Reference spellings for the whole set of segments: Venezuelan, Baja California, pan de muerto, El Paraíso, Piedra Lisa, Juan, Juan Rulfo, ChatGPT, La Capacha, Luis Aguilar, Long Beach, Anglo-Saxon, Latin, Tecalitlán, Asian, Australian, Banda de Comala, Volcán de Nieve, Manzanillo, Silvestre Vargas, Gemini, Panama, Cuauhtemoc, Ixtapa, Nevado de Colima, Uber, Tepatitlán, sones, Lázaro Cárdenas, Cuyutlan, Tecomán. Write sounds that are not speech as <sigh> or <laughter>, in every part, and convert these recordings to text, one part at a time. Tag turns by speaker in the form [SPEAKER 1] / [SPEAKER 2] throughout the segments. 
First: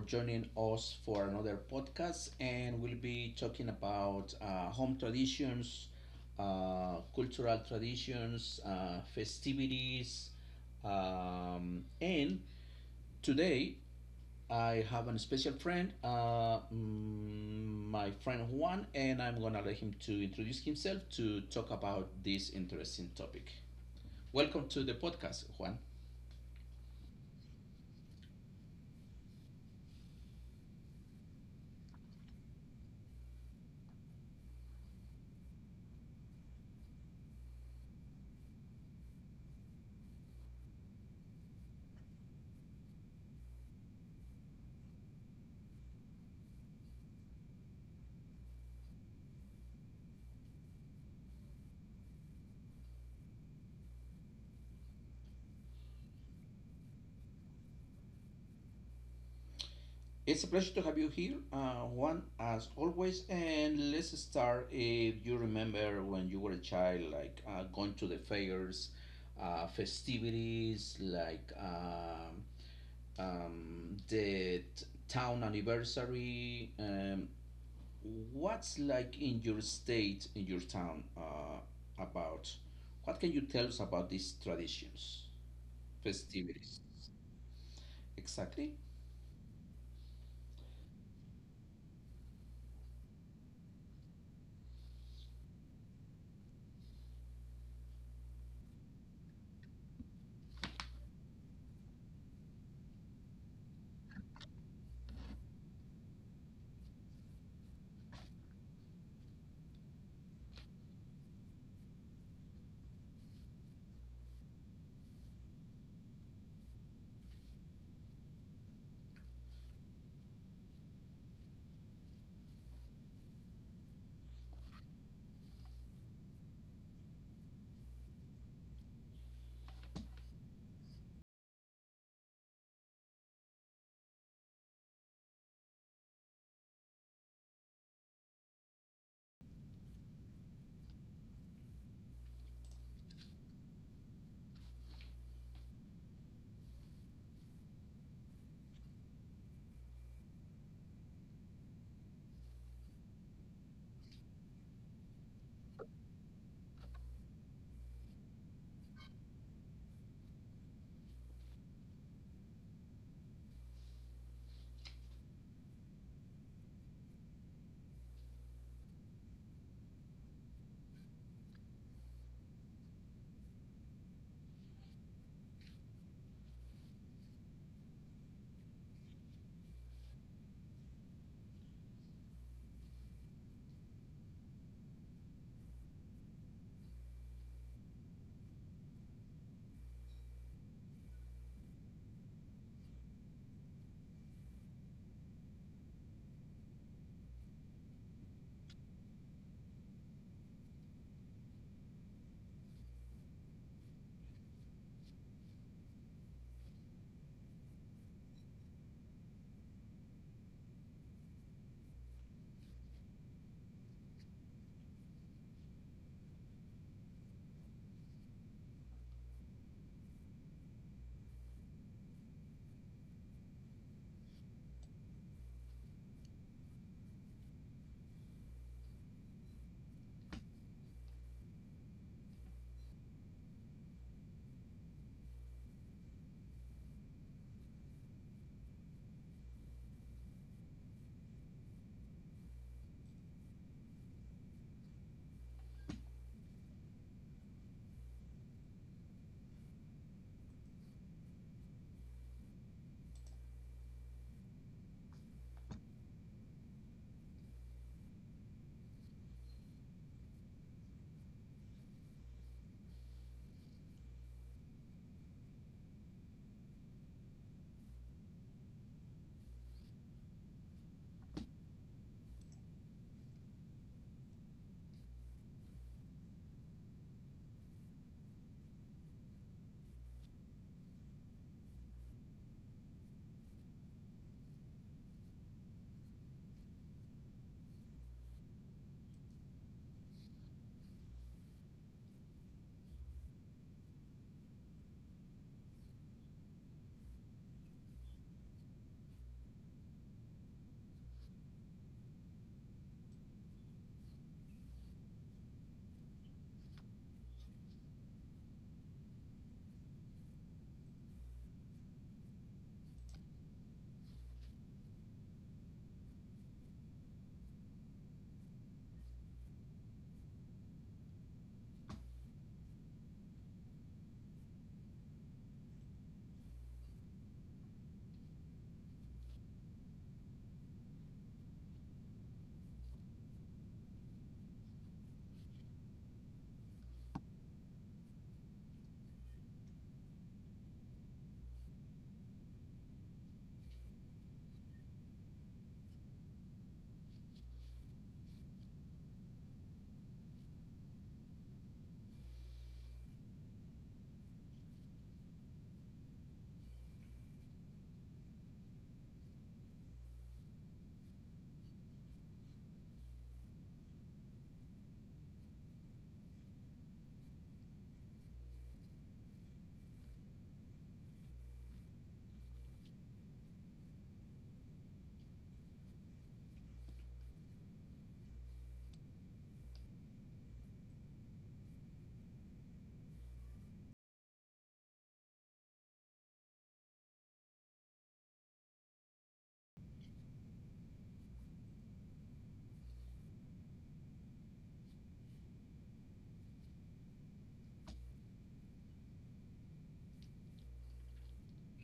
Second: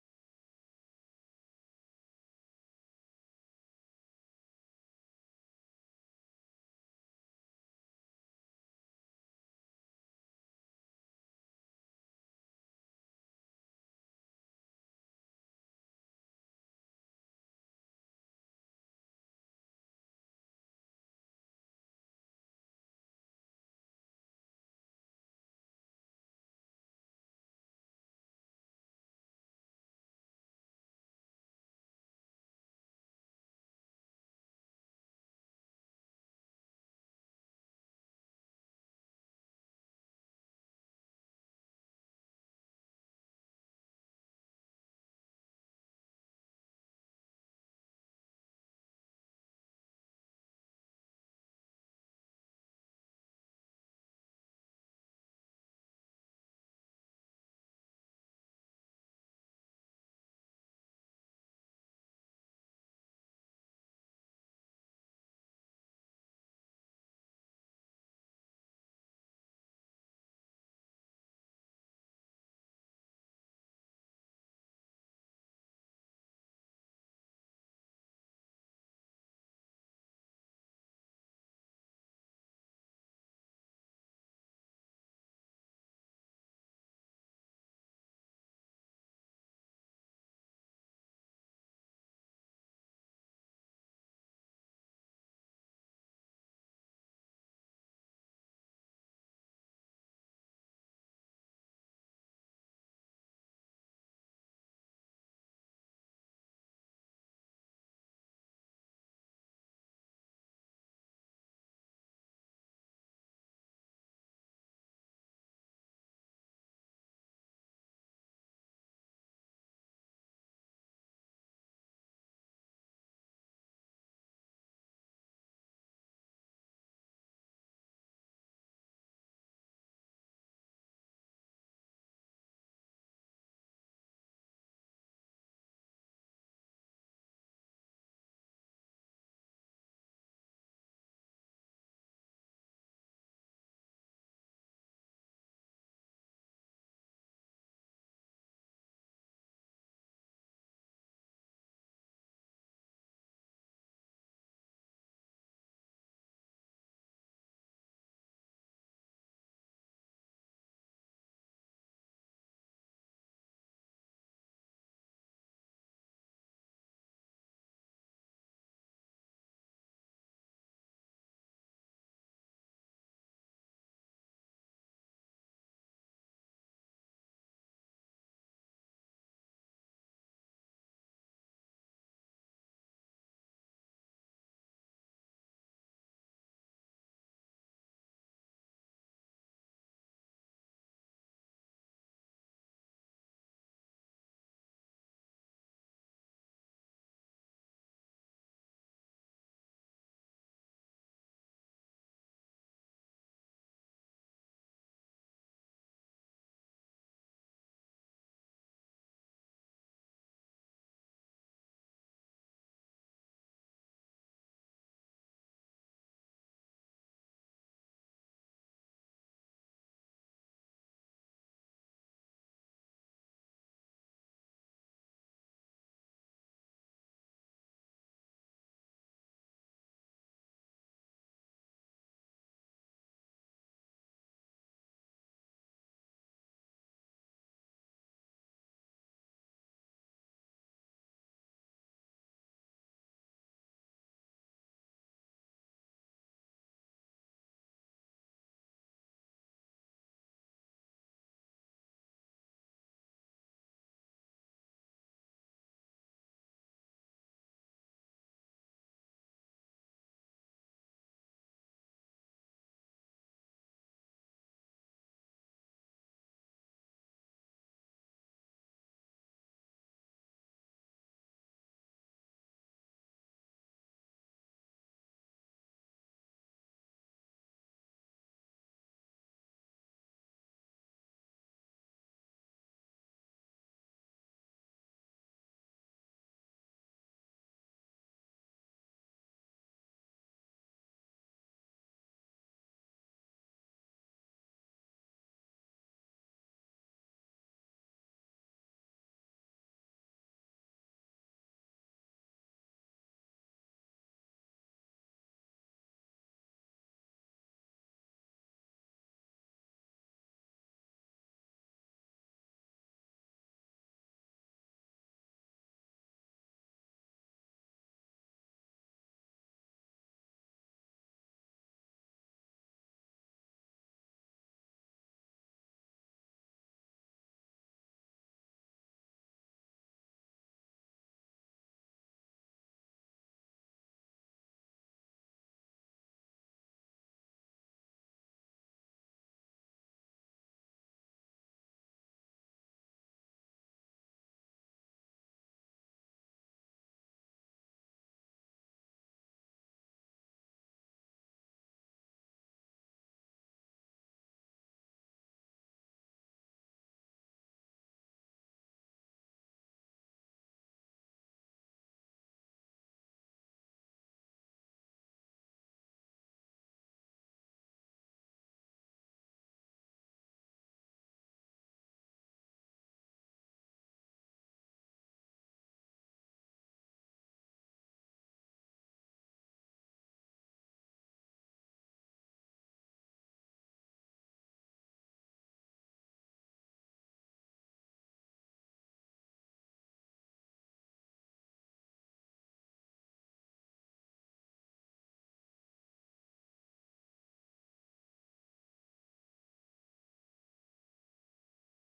[SPEAKER 1] joining us for another podcast, and we'll be talking about home traditions, cultural traditions, festivities, and today I have a special friend, my friend Juan, and I'm gonna let him to introduce himself to talk about this interesting topic. Welcome to the podcast, Juan. It's a pleasure to have you here, Juan, as always. And let's start. If you remember when you were a child, like going to the fairs, festivities, like the town anniversary. What's like in your state, in your town, about? What can you tell us about these traditions, festivities? Exactly.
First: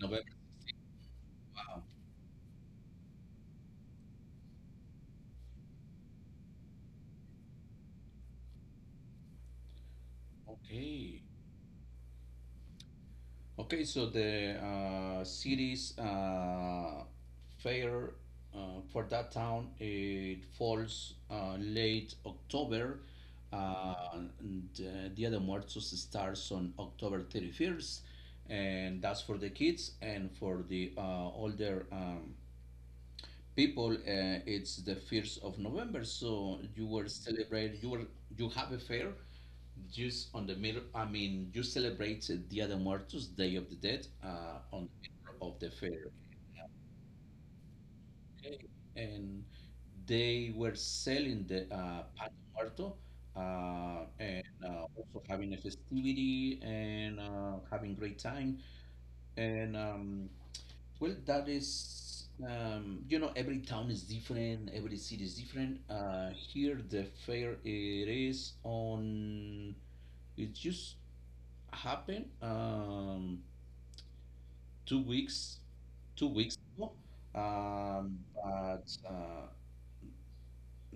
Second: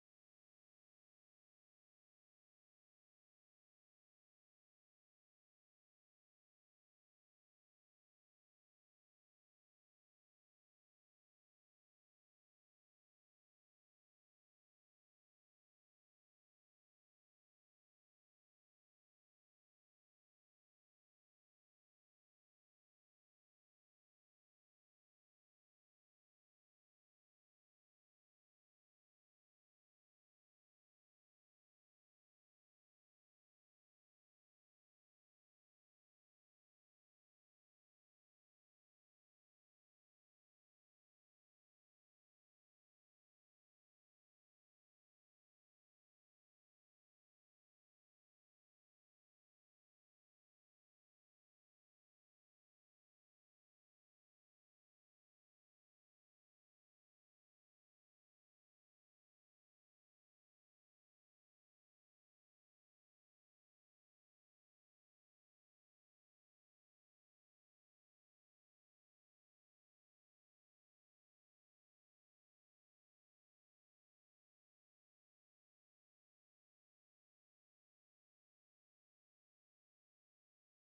[SPEAKER 1] November. Okay. Okay, so the city's fair uh, for that town it falls late October, and Dia de Muertos starts on October 31st, and that's for the kids and for the older people. It's the 1st of November, so you were celebrating. You have a fair just on the middle. I mean, you celebrated Dia de Muertos, Day of the Dead, on the middle of the fair. Okay? And they were selling the pan de muerto, and also having a festivity and having great time. And well, that is, you know, every town is different, every city is different. Here, the fair it is on. It's just happened two weeks 2 weeks ago. Um, but uh,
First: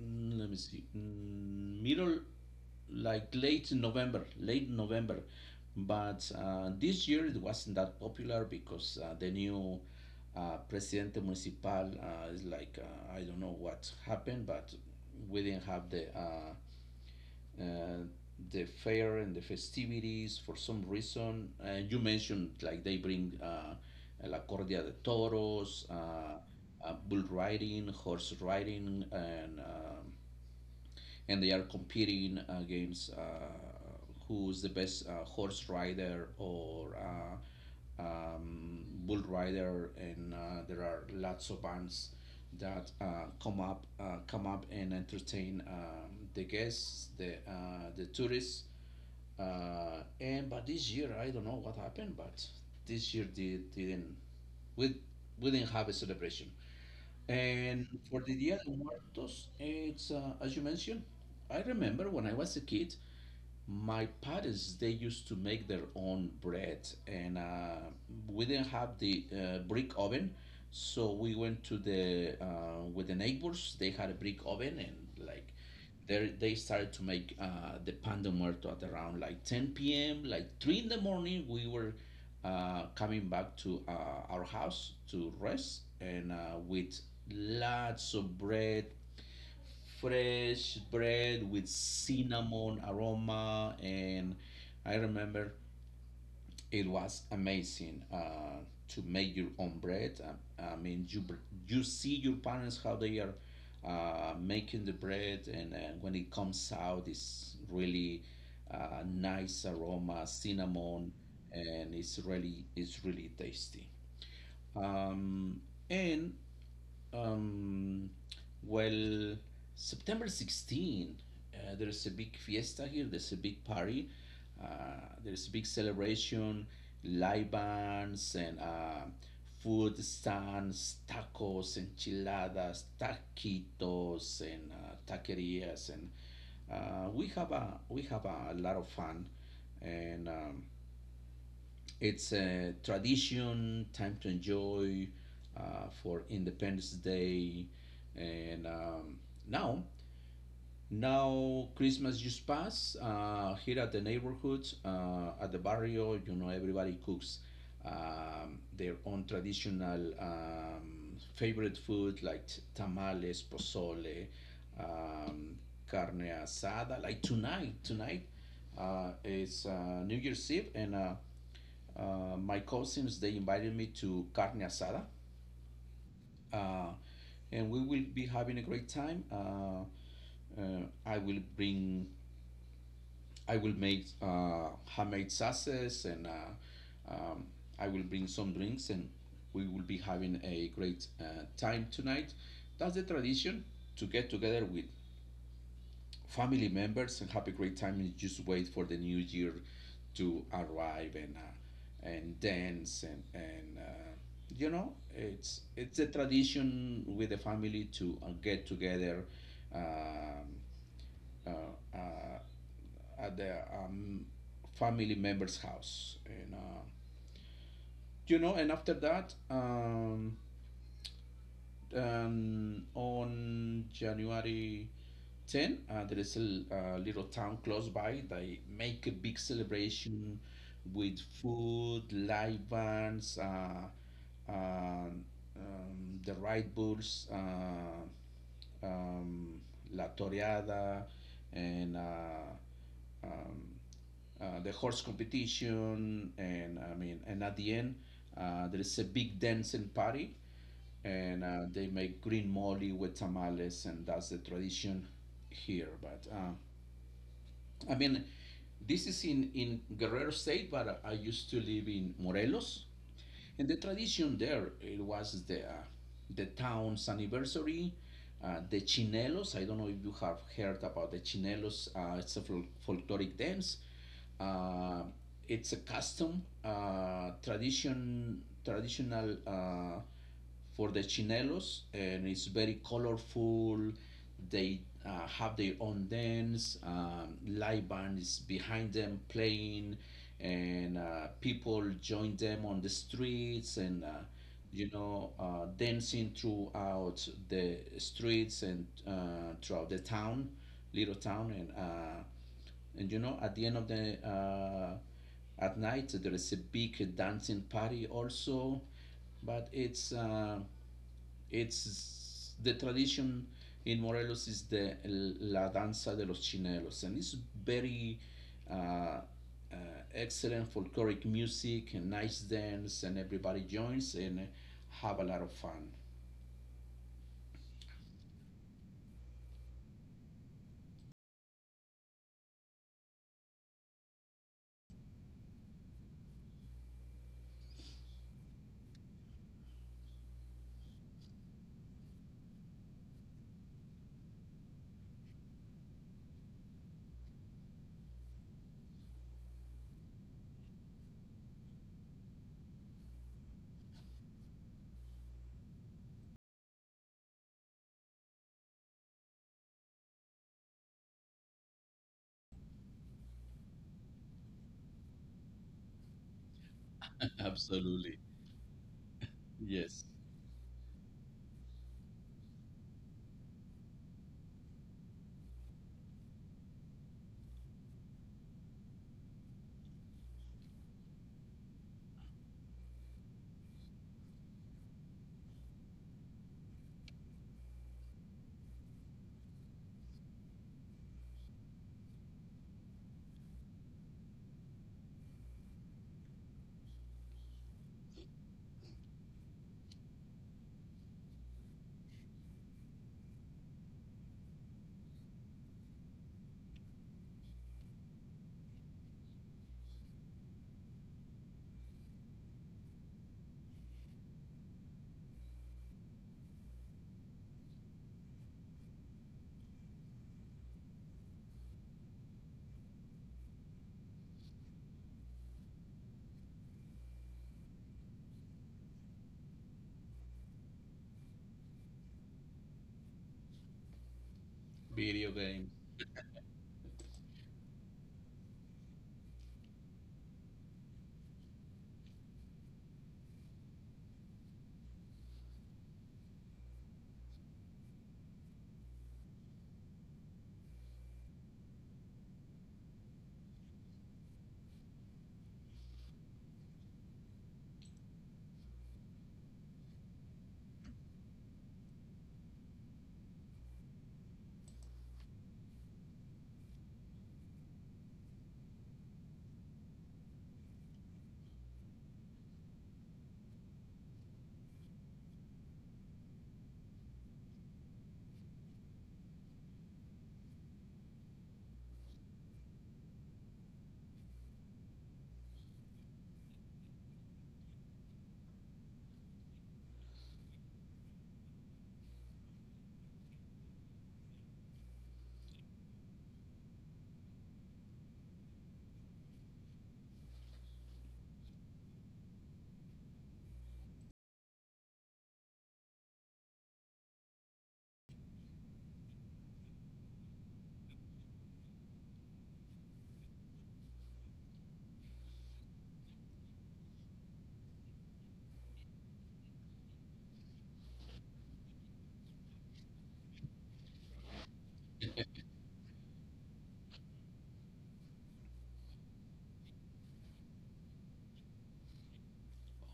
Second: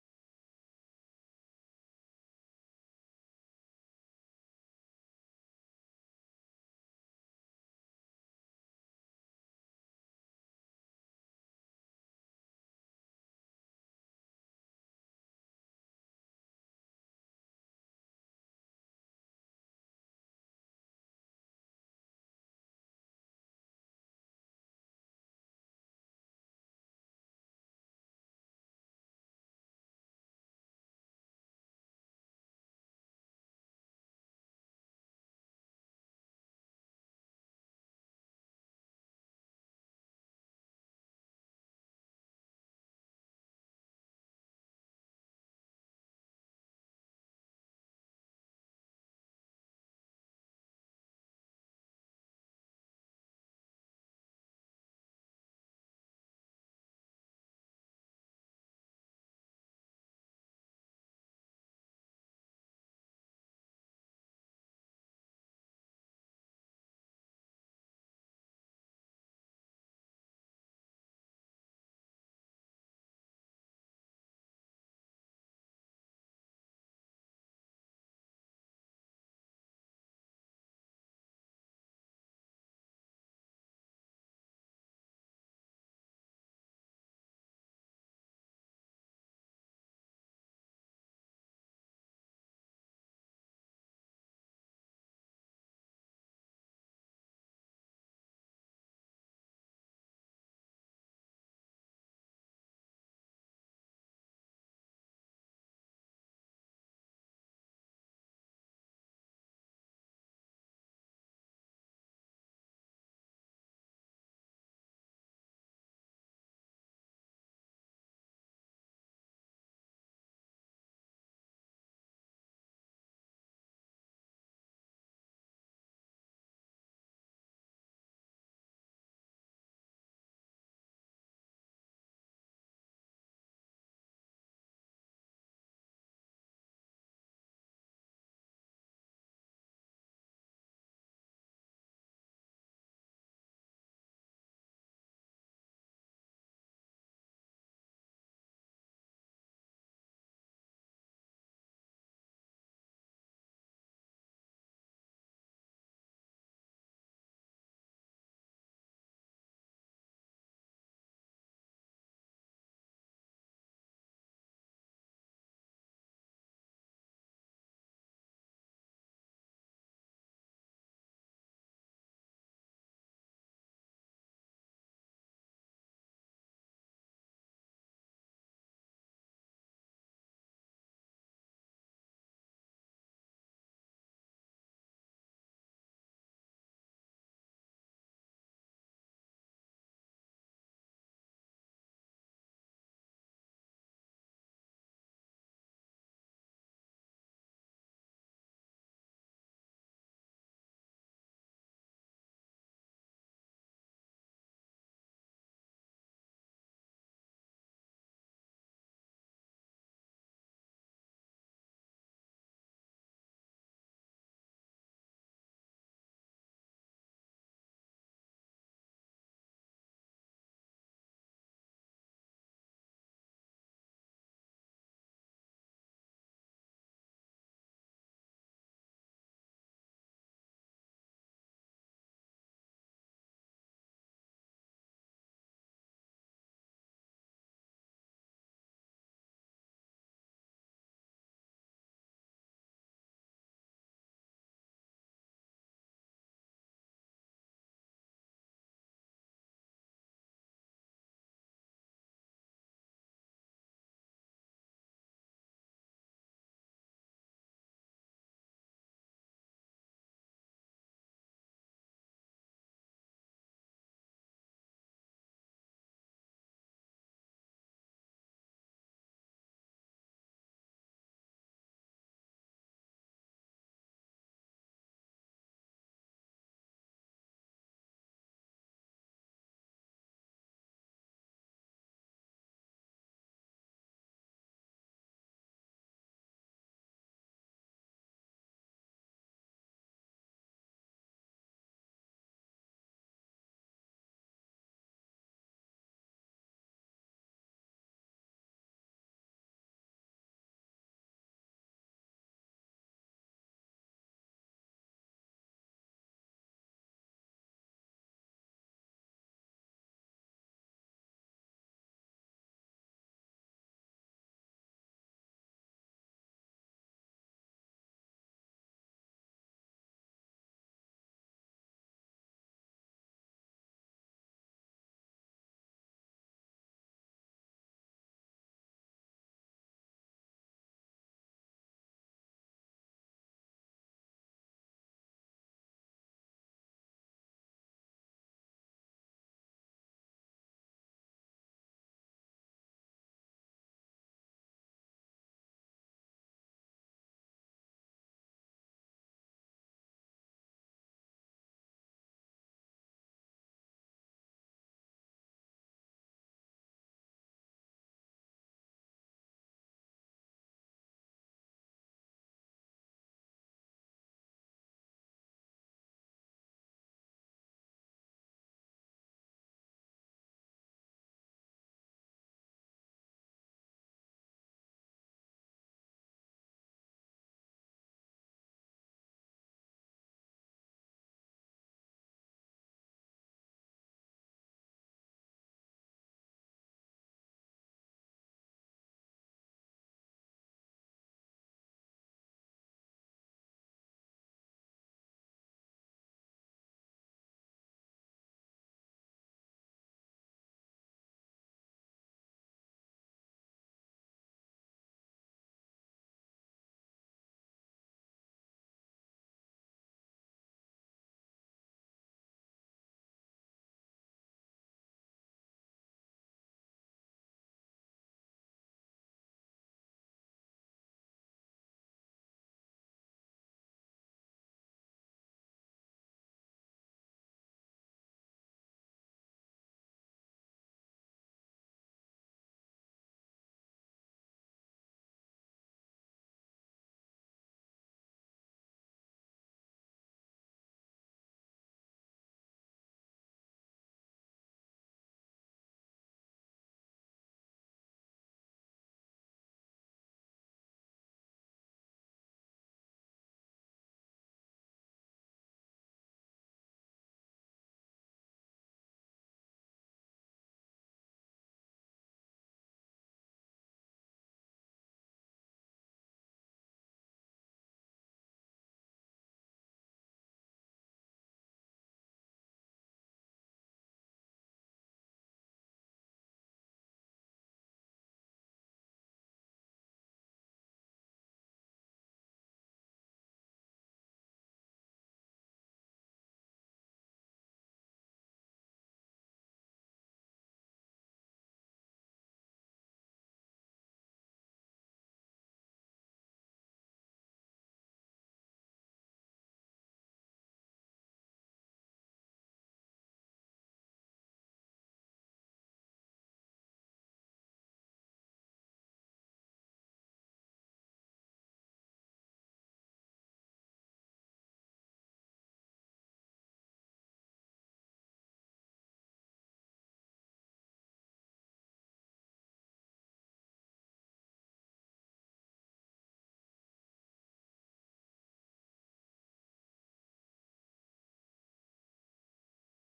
[SPEAKER 1] let me see, mm, middle like late November, late November. But this year it wasn't that popular because the new presidente municipal is like I don't know what happened, but we didn't have uh, the fair and the festivities for some reason. You mentioned like they bring La Cordia de Toros, bull riding, horse riding, and they are competing against who's the best horse rider or bull rider, and there are lots of bands that come up and entertain the guests, the tourists. And but this year, I don't know what happened, but this year they didn't. We we didn't have a celebration. And for the Dia de Muertos, it's as you mentioned. I remember when I was a kid, my parents, they used to make their own bread, and we didn't have the brick oven, so we went to the with the neighbors. They had a brick oven, and like they started to make the pan de muerto at around like 10 p.m. Like three in the morning, we were coming back to our house to rest, and with lots of bread, fresh bread with cinnamon aroma. And I remember it was amazing to make your own bread. I mean, you see your parents how they are making the bread, and when it comes out, it's really nice aroma, cinnamon, and it's really tasty. Um, and um, well, September 16, there is a big fiesta here. There's a big party. There's a big celebration, live bands and food stands, tacos, enchiladas, taquitos, and taquerias, and we have a lot of fun, and it's a tradition, time to enjoy for Independence Day, and now now Christmas just passed here at the neighborhood, at the barrio. You know, everybody cooks their own traditional favorite food like tamales, pozole, um, carne asada. Tonight is New Year's Eve, and my cousins, they invited me to carne asada, uh, and we will be having a great time. Uh, I will bring, I will make homemade sauces, and um, I will bring some drinks, and we will be having a great time tonight. That's the tradition, to get together with family members and have a great time and just wait for the new year to arrive and dance and you know, it's a tradition with the family to get together um, uh, uh, at the family member's house, and you know, and after that on January 10, there is a a little town close by. They make a big celebration with food, live bands, um, the Ride Bulls, um, La Toreada, and um, the horse competition. And I mean, and at the end, there is a big dancing party, and they make green mole with tamales, and that's the tradition here. But I mean, this is in Guerrero State, but I used to live in Morelos, and the tradition there it was the town's anniversary. The chinelos, I don't know if you have heard about the chinelos. It's a folkloric dance. Uh, it's a custom, tradition, traditional for the chinelos, and it's very colorful. They have their own dance. Live band is behind them playing, and people join them on the streets. And uh, you know, dancing throughout the streets and throughout the town, little town, and you know, at the end of the at night, there is a big dancing party also, but it's the tradition in Morelos is the la danza de los chinelos, and it's very uh, uh, excellent folkloric music and nice dance, and everybody joins and have a lot of fun. <laughs> Absolutely, yes. Video game.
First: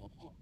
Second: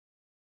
[SPEAKER 1] Oh,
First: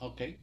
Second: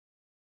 [SPEAKER 1] okay,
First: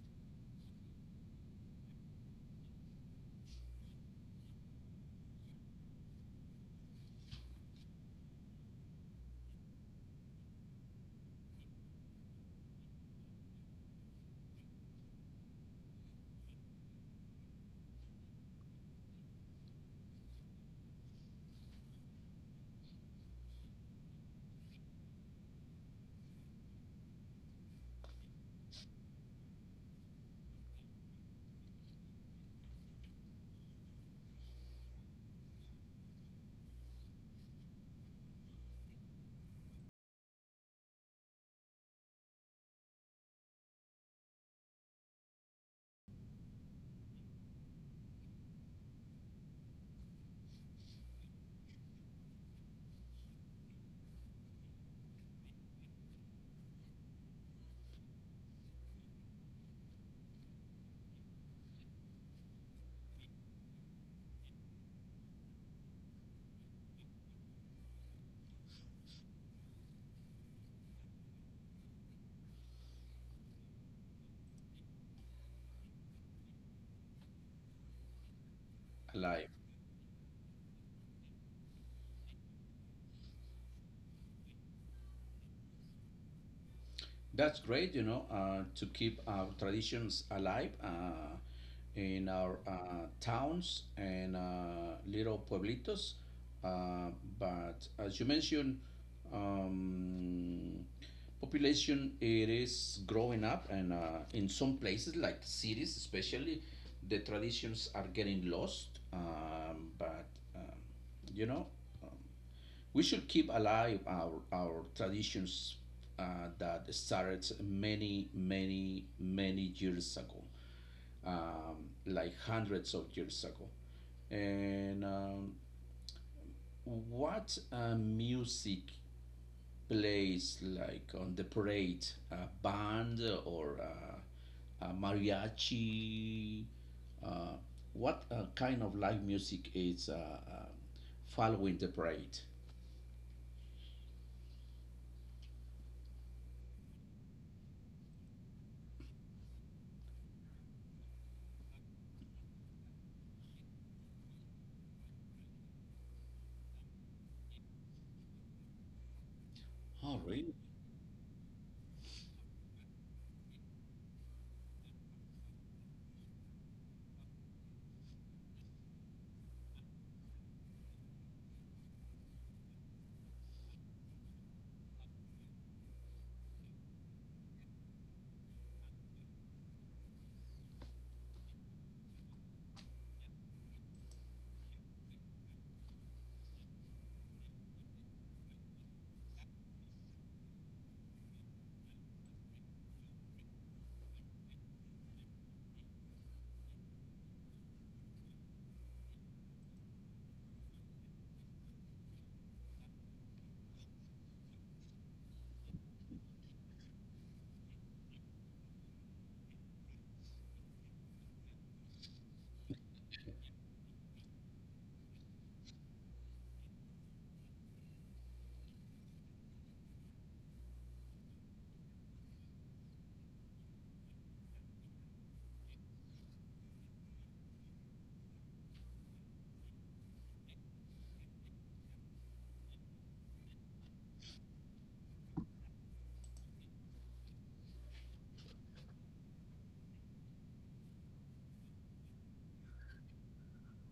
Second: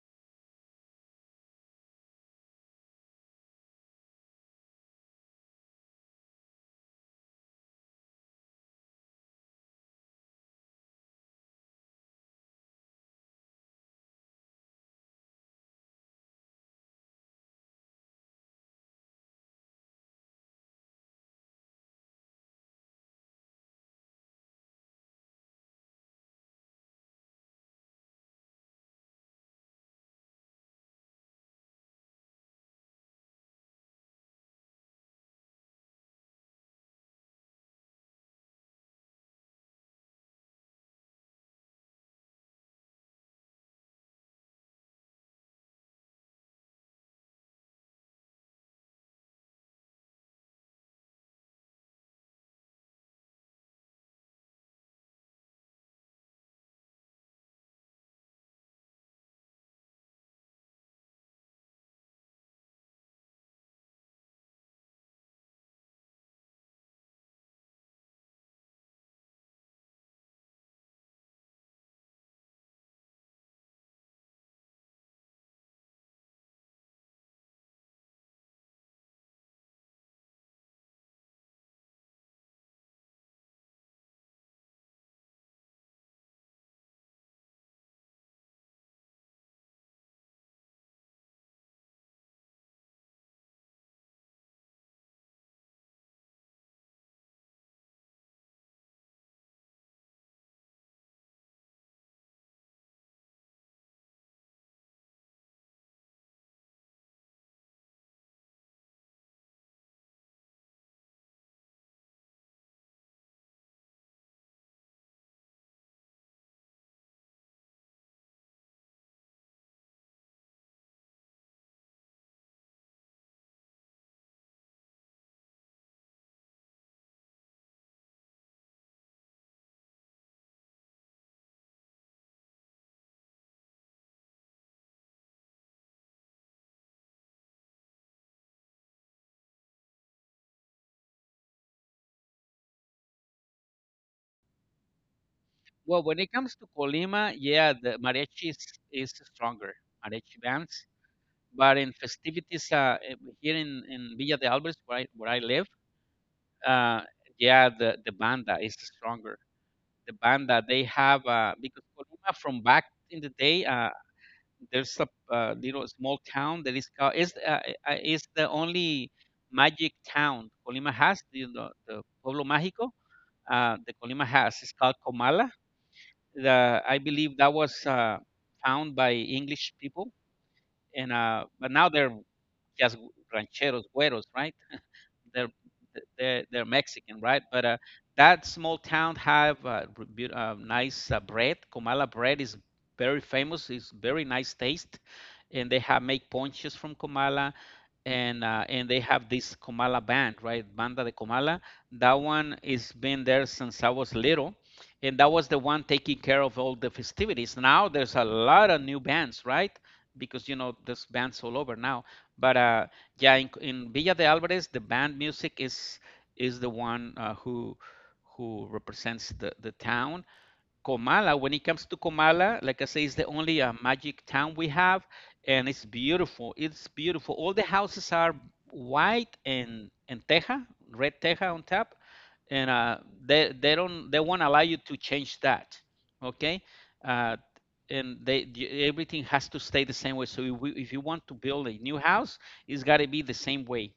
[SPEAKER 1] alive. That's great, you know, to keep our traditions alive in our towns and little pueblitos. Uh, but as you mentioned, um, population it is growing up, and in some places like cities, especially, the traditions are getting lost. But um, you know, we should keep alive our traditions that started many, many, many years ago, like hundreds of years ago. And what music plays like on the parade? A band or a mariachi? Uh, what kind of live music is following the parade?
[SPEAKER 2] Well, when it comes to Colima, yeah, the mariachi is stronger, mariachi bands. But in festivities here in Villa de Alvarez, where I live, uh, yeah, the banda is stronger. The
[SPEAKER 1] Oh, really.
[SPEAKER 2] banda, they have, because Colima from back in the day, there's a little small town that is is the only magic town Colima has, the Pueblo Mágico, the Colima has. It's called Comala. The I believe that was found by English people, and but now they're just rancheros, güeros, right? They're they're Mexican, right? But that small town have nice bread. Comala bread is very famous. It's very nice taste, and they have make ponches from comala, and they have this Comala band, right? Banda de Comala. That one is been there since I was little, and that was the one taking care of all the festivities. Now there's a lot of new bands, right? Because you know there's bands all over now. But yeah, in Villa de Alvarez, the band music is the one who represents the town Comala. When it comes to Comala, like I say, it's the only magic town we have, and it's beautiful. It's beautiful. All the houses are white and teja, red teja on top, and they won't allow you to change that. Okay, uh, and they everything has to stay the same way. So if you want to build a new house, it's got to be the same way.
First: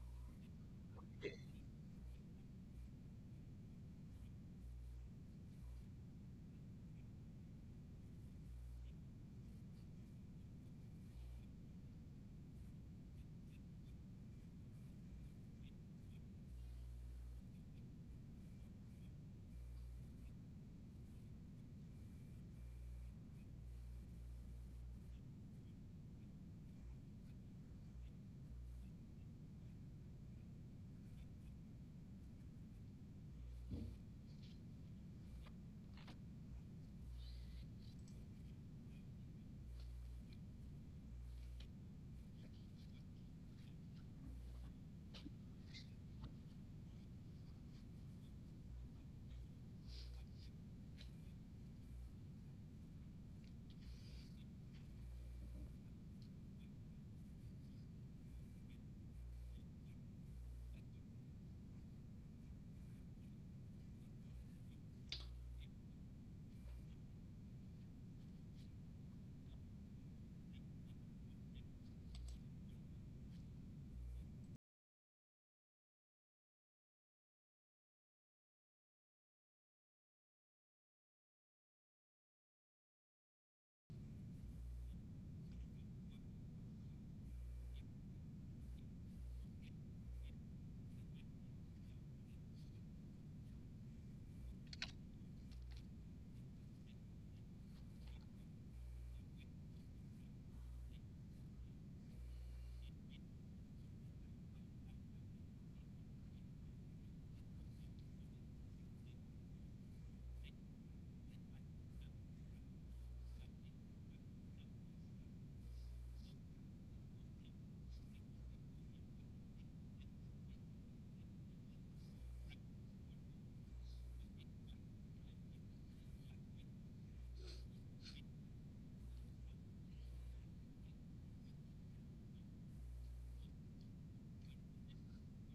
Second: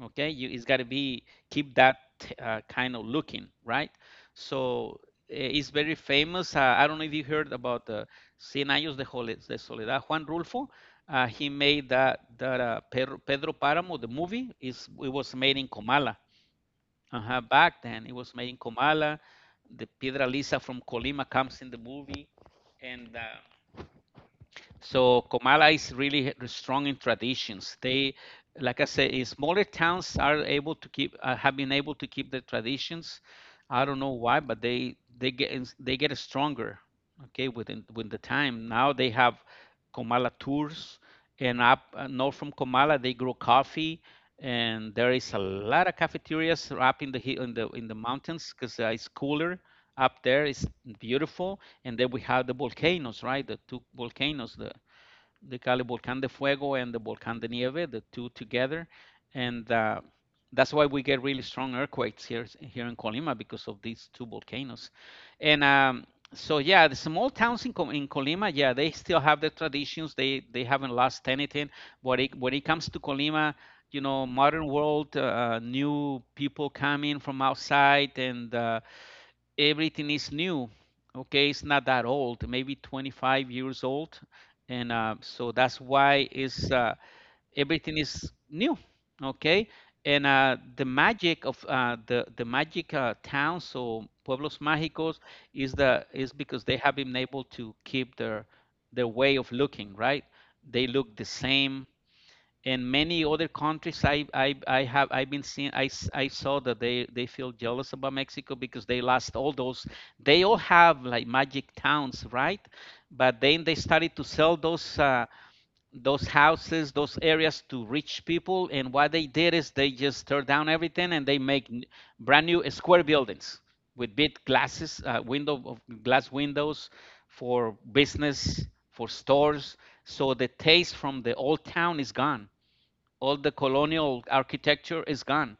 [SPEAKER 2] Okay, you it's got to be keep that kind of looking right. So is very famous. I don't know if you heard about the Cien Años de, de Soledad, Juan Rulfo. He made that Pedro Páramo, the movie, is it was made in Comala. Uh-huh, back then, it was made in Comala. The Piedra Lisa from Colima comes in the movie, and so Comala is really strong in traditions. They, like I said, smaller towns are able to keep have been able to keep their traditions. I don't know why, but they get stronger. Okay, with the time, now they have Comala tours, and up north from Comala they grow coffee, and there is a lot of cafeterias up in the in the mountains because it's cooler up there. Is beautiful. And then we have the volcanoes, right? The two volcanoes, the Cali Volcán de Fuego and the Volcán de Nieve, the two together, and that's why we get really strong earthquakes here in Colima because of these two volcanoes. And so yeah, the small towns in Colima, yeah, they still have their traditions. They haven't lost anything. When it comes to Colima, you know, modern world, new people come in from outside, and everything is new. Okay, it's not that old, maybe 25 years old, and so that's why is everything is new. Okay, and the magic of the magic towns or pueblos mágicos is, the is because they have been able to keep their way of looking, right? They look the same in many other countries. I have I've been seeing, I saw that they feel jealous about Mexico because they lost all those. They all have like magic towns, right? But then they started to sell those houses, those areas, to rich people, and what they did is they just tear down everything and they make brand new square buildings with big glasses, window of glass windows, for business, for stores. So the taste from the old town is gone, all the colonial architecture is gone,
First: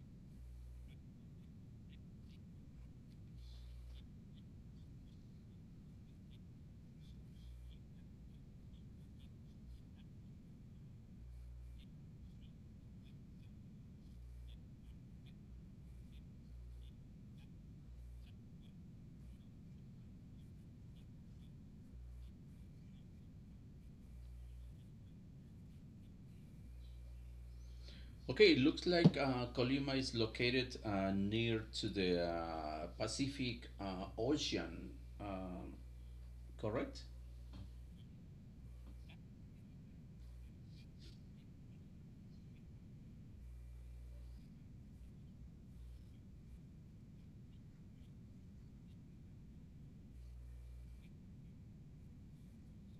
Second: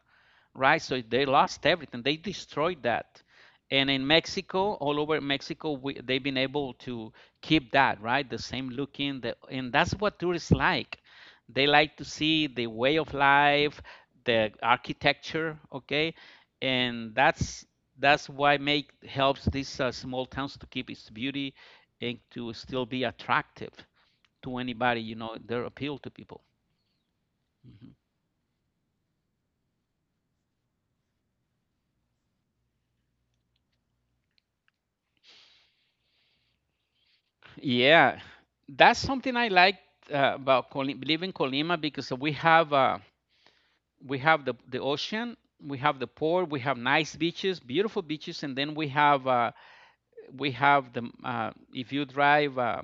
[SPEAKER 2] right? So they lost everything. They destroyed that. And in Mexico, all over Mexico, they've been able to keep that, right? The same looking, the, and that's what tourists like. They like to see the way of life, the architecture, okay? And that's why make helps these small towns to keep its beauty and to still be attractive to anybody, you know, their appeal to people. Mhm.
[SPEAKER 1] Okay, it looks like Colima is located near to the Pacific Ocean, um, correct?
[SPEAKER 2] Yeah, that's something I like about Colima, living Colima, because we have the ocean, we have the port, we have nice beaches, beautiful beaches, and then we have the if you drive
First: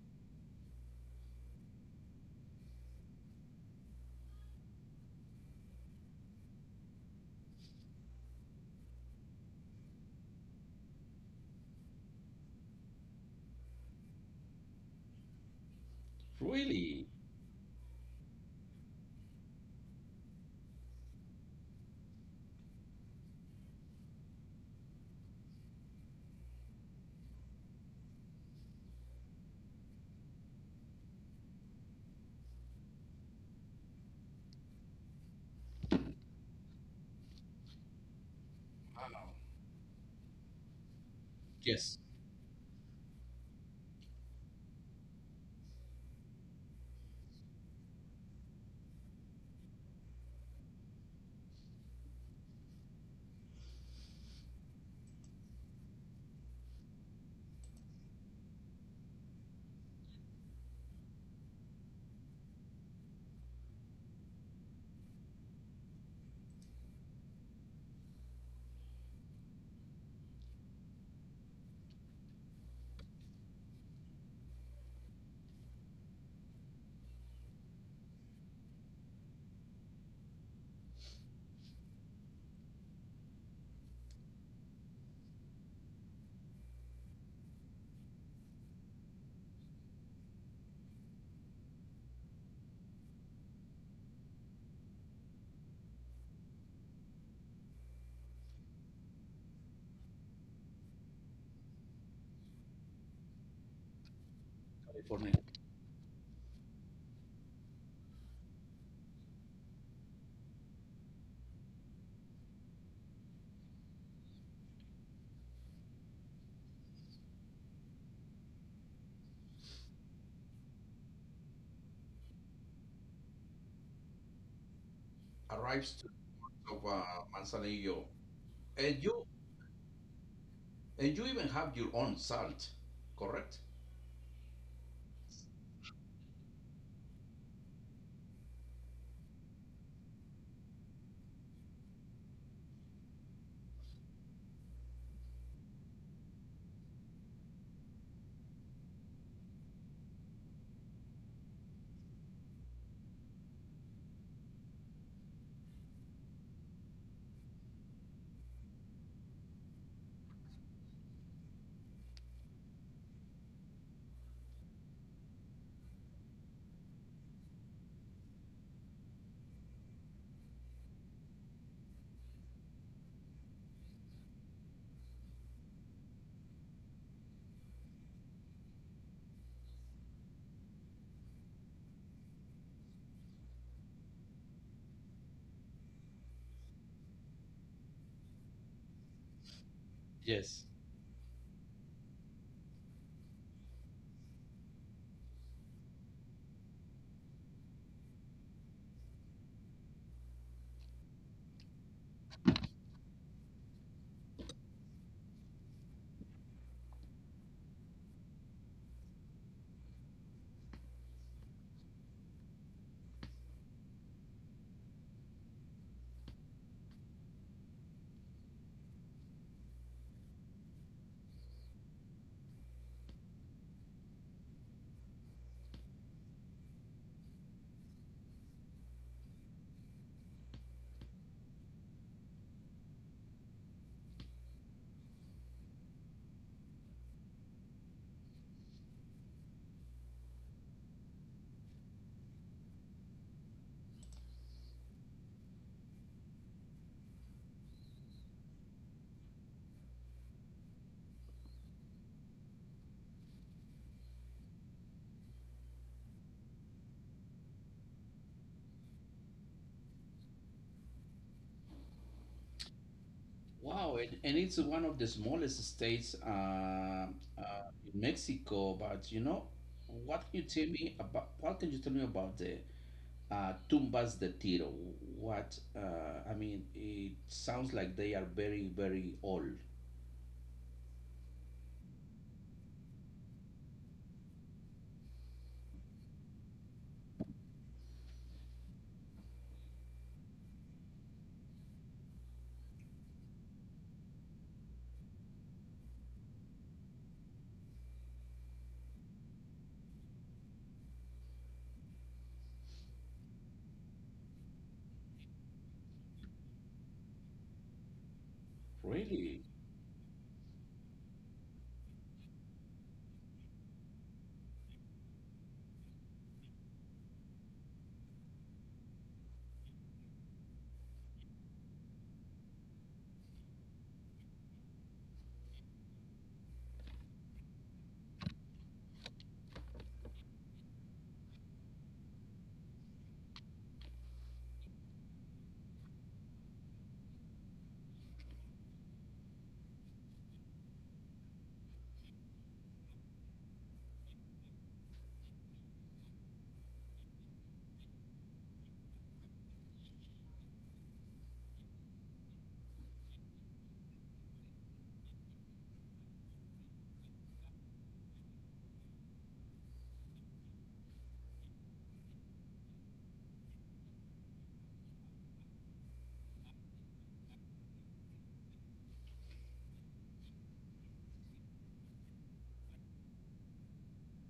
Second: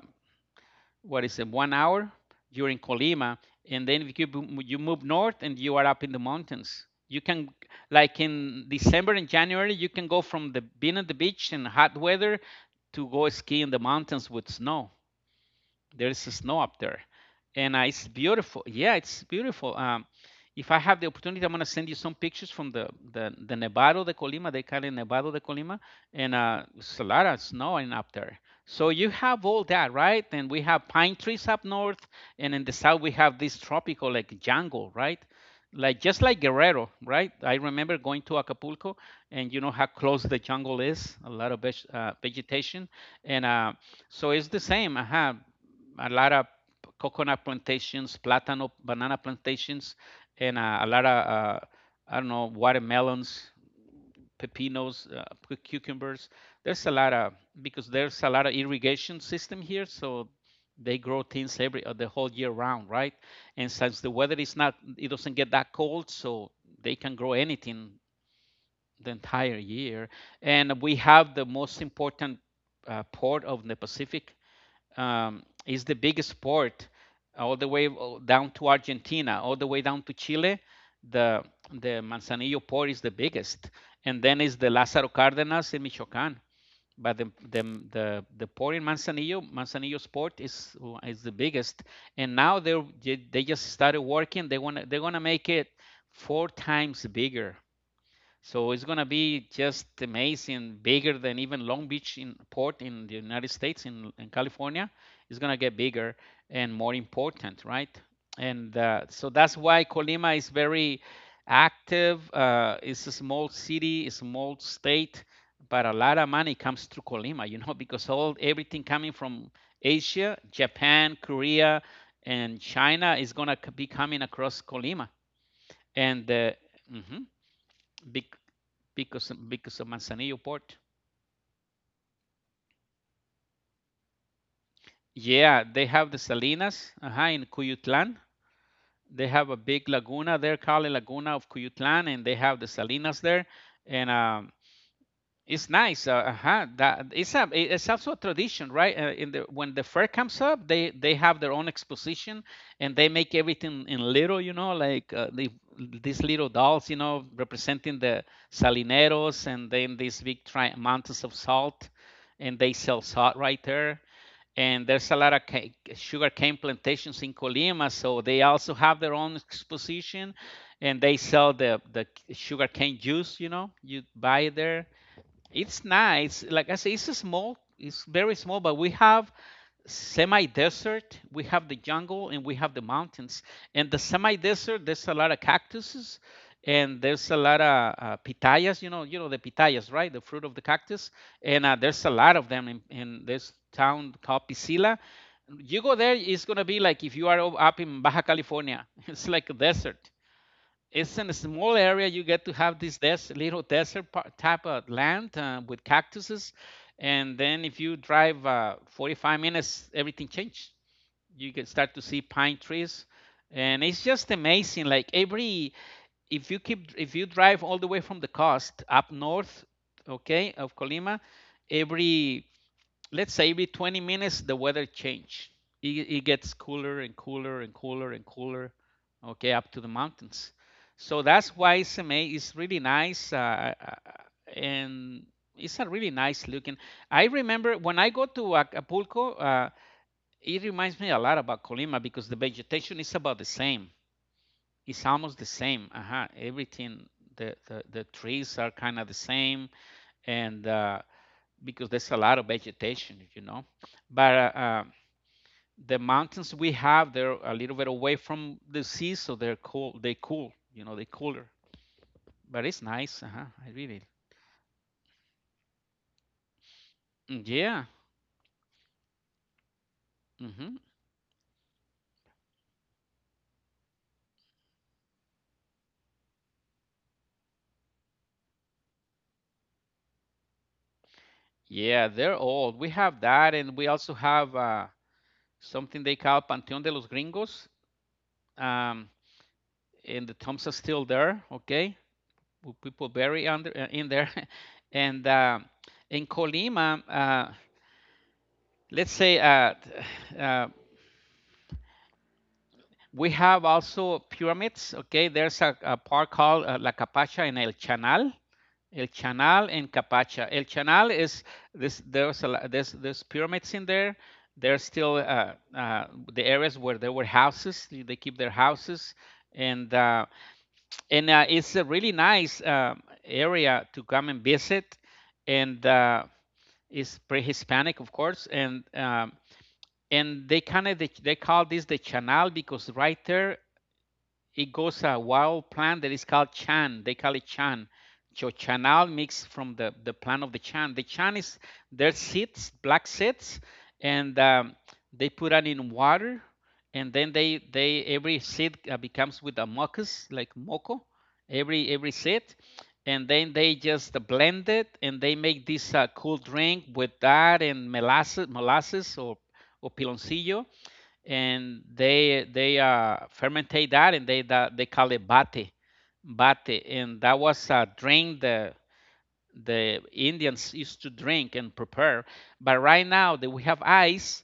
[SPEAKER 2] what is it, 1 hour, you're in Colima, and then if you you move north and you are up in the mountains. You can, like in December and January, you can go from the being at the beach in hot weather to go ski in the mountains with snow. There's snow up
[SPEAKER 1] Really?
[SPEAKER 2] there, and it's beautiful. Yeah, it's beautiful. If I have the opportunity, I'm gonna send you some pictures from the Nevado de Colima. They call it Nevado de Colima, and it's a lot of snow and up there. So you have all that, right? And we have pine trees up north, and in the south we have this tropical like jungle, right? Like just like Guerrero, right? I remember going to Acapulco,
[SPEAKER 1] Um,
[SPEAKER 2] and you know how close the jungle is, a lot of
[SPEAKER 1] yes.
[SPEAKER 2] vegetation, and so it's the same. Uh-huh. A lot of coconut plantations, platano, banana plantations, and a lot of I don't know, watermelons, pepinos, cucumbers. There's a lot of, because there's a lot of irrigation system here, so they grow things every the whole year round, right? And since the weather is not, it doesn't get that cold, so they can grow anything the entire year. And we have the most important port of the Pacific, is the biggest port all the way down to Argentina, all the way down to Chile. The the Manzanillo port is the biggest, and then is the Lázaro Cárdenas in Michoacán. But the port in Manzanillo, Manzanillo's port is the biggest, and now they just started working. They're gonna make it four times bigger, so it's gonna be just amazing, bigger than even Long Beach, in port in the United States, in California. It's
[SPEAKER 1] California.
[SPEAKER 2] gonna get bigger and more important, right? And so that's why Colima is very active. It's a small city, a small state, but a lot of money comes through Colima, you know, <laughs> because all everything coming from Asia, Japan, Korea, and China is gonna be coming across Colima,
[SPEAKER 1] Arrives to
[SPEAKER 2] and
[SPEAKER 1] of,
[SPEAKER 2] mhm,
[SPEAKER 1] Manzanillo,
[SPEAKER 2] bec-
[SPEAKER 1] and
[SPEAKER 2] because
[SPEAKER 1] you
[SPEAKER 2] because of Manzanillo Port.
[SPEAKER 1] and you even have your own salt, correct?
[SPEAKER 2] Yeah, they have the Salinas in Cuyutlan. They have a big laguna there, called Laguna of Cuyutlan, and they have the Salinas there. And it's nice. Uh-huh. That it's also a tradition, right? In the when the fair comes up, they have their own exposition, and they make everything in little, you know, like these little dolls, you know, representing the salineros, and then these big mountains of salt, and they sell salt right there. And there's a lot of sugar cane plantations in Colima, so they also have their own exposition, and they sell the sugar cane juice, you know, you buy there. It's nice. Like I say, it's a small. It's very small, but we have semi-desert, we have the jungle, and we have the mountains. And the semi-desert, there's a lot of cactuses, and there's a lot of pitayas. You know the pitayas, right? The fruit of the
[SPEAKER 1] Yes.
[SPEAKER 2] cactus. And there's a lot of them in this town called Piscila. You go there, it's gonna be like if you are up in Baja California. <laughs> It's like a desert. It's in a small area. You get to have this little desert type of land with cactuses, and then if you drive 45 minutes, everything changes. You can start to see pine trees, and it's just amazing. Like every, if you drive all the way from the coast up north, okay, of Colima, every let's say every 20 minutes the weather change, it gets cooler and cooler and cooler and cooler, okay, up to the mountains. So that's why SMA is really nice, and it's a really nice looking. I remember when I go to Acapulco, it reminds me a lot about Colima because the vegetation is about the same. It's almost the same, uh-huh, everything. The trees are kind of the same, and because there's a lot of vegetation, you know. But the mountains we have, they're a little bit away from the sea, so they're cool. They cool, you know, they cooler. But it's nice, uh-huh.
[SPEAKER 1] Wow, and it's one of the smallest states
[SPEAKER 2] Yeah,
[SPEAKER 1] in Mexico. But you know, what can you tell
[SPEAKER 2] hmm
[SPEAKER 1] me about? What can you tell me about the Tumbas de Tiro. What I mean, it sounds like they are very, very old.
[SPEAKER 2] yeah. They're old. We have that, and we also have something they call Panteón de los Gringos. Um, and the tombs are still there, okay? People bury under in there, <laughs> and in Colima, let's say uh, we have also pyramids. Okay, there's a park called La Capacha in El Chanal. El
[SPEAKER 1] Really,
[SPEAKER 2] Chanal and Capacha. El Chanal is this. There's pyramids in there. There's still the areas where there were houses. They keep their houses, and uh, and it's a really nice area to come and visit. And It's pre-Hispanic, of course, and and they they call this the Chanal because right there it goes a wild plant that is called chan. They call it chan. So chanal mixed from the plant of the chan. The chan is their seeds, black seeds, and they put it in water, and then they every seed becomes with a mucus like moco, every seed, and then they just blend it and they make this cool drink with that and molasses, molasses or piloncillo, and they fermentate that and they call it bate. And that was a drink the indians used to drink and prepare. But right now that we have ice,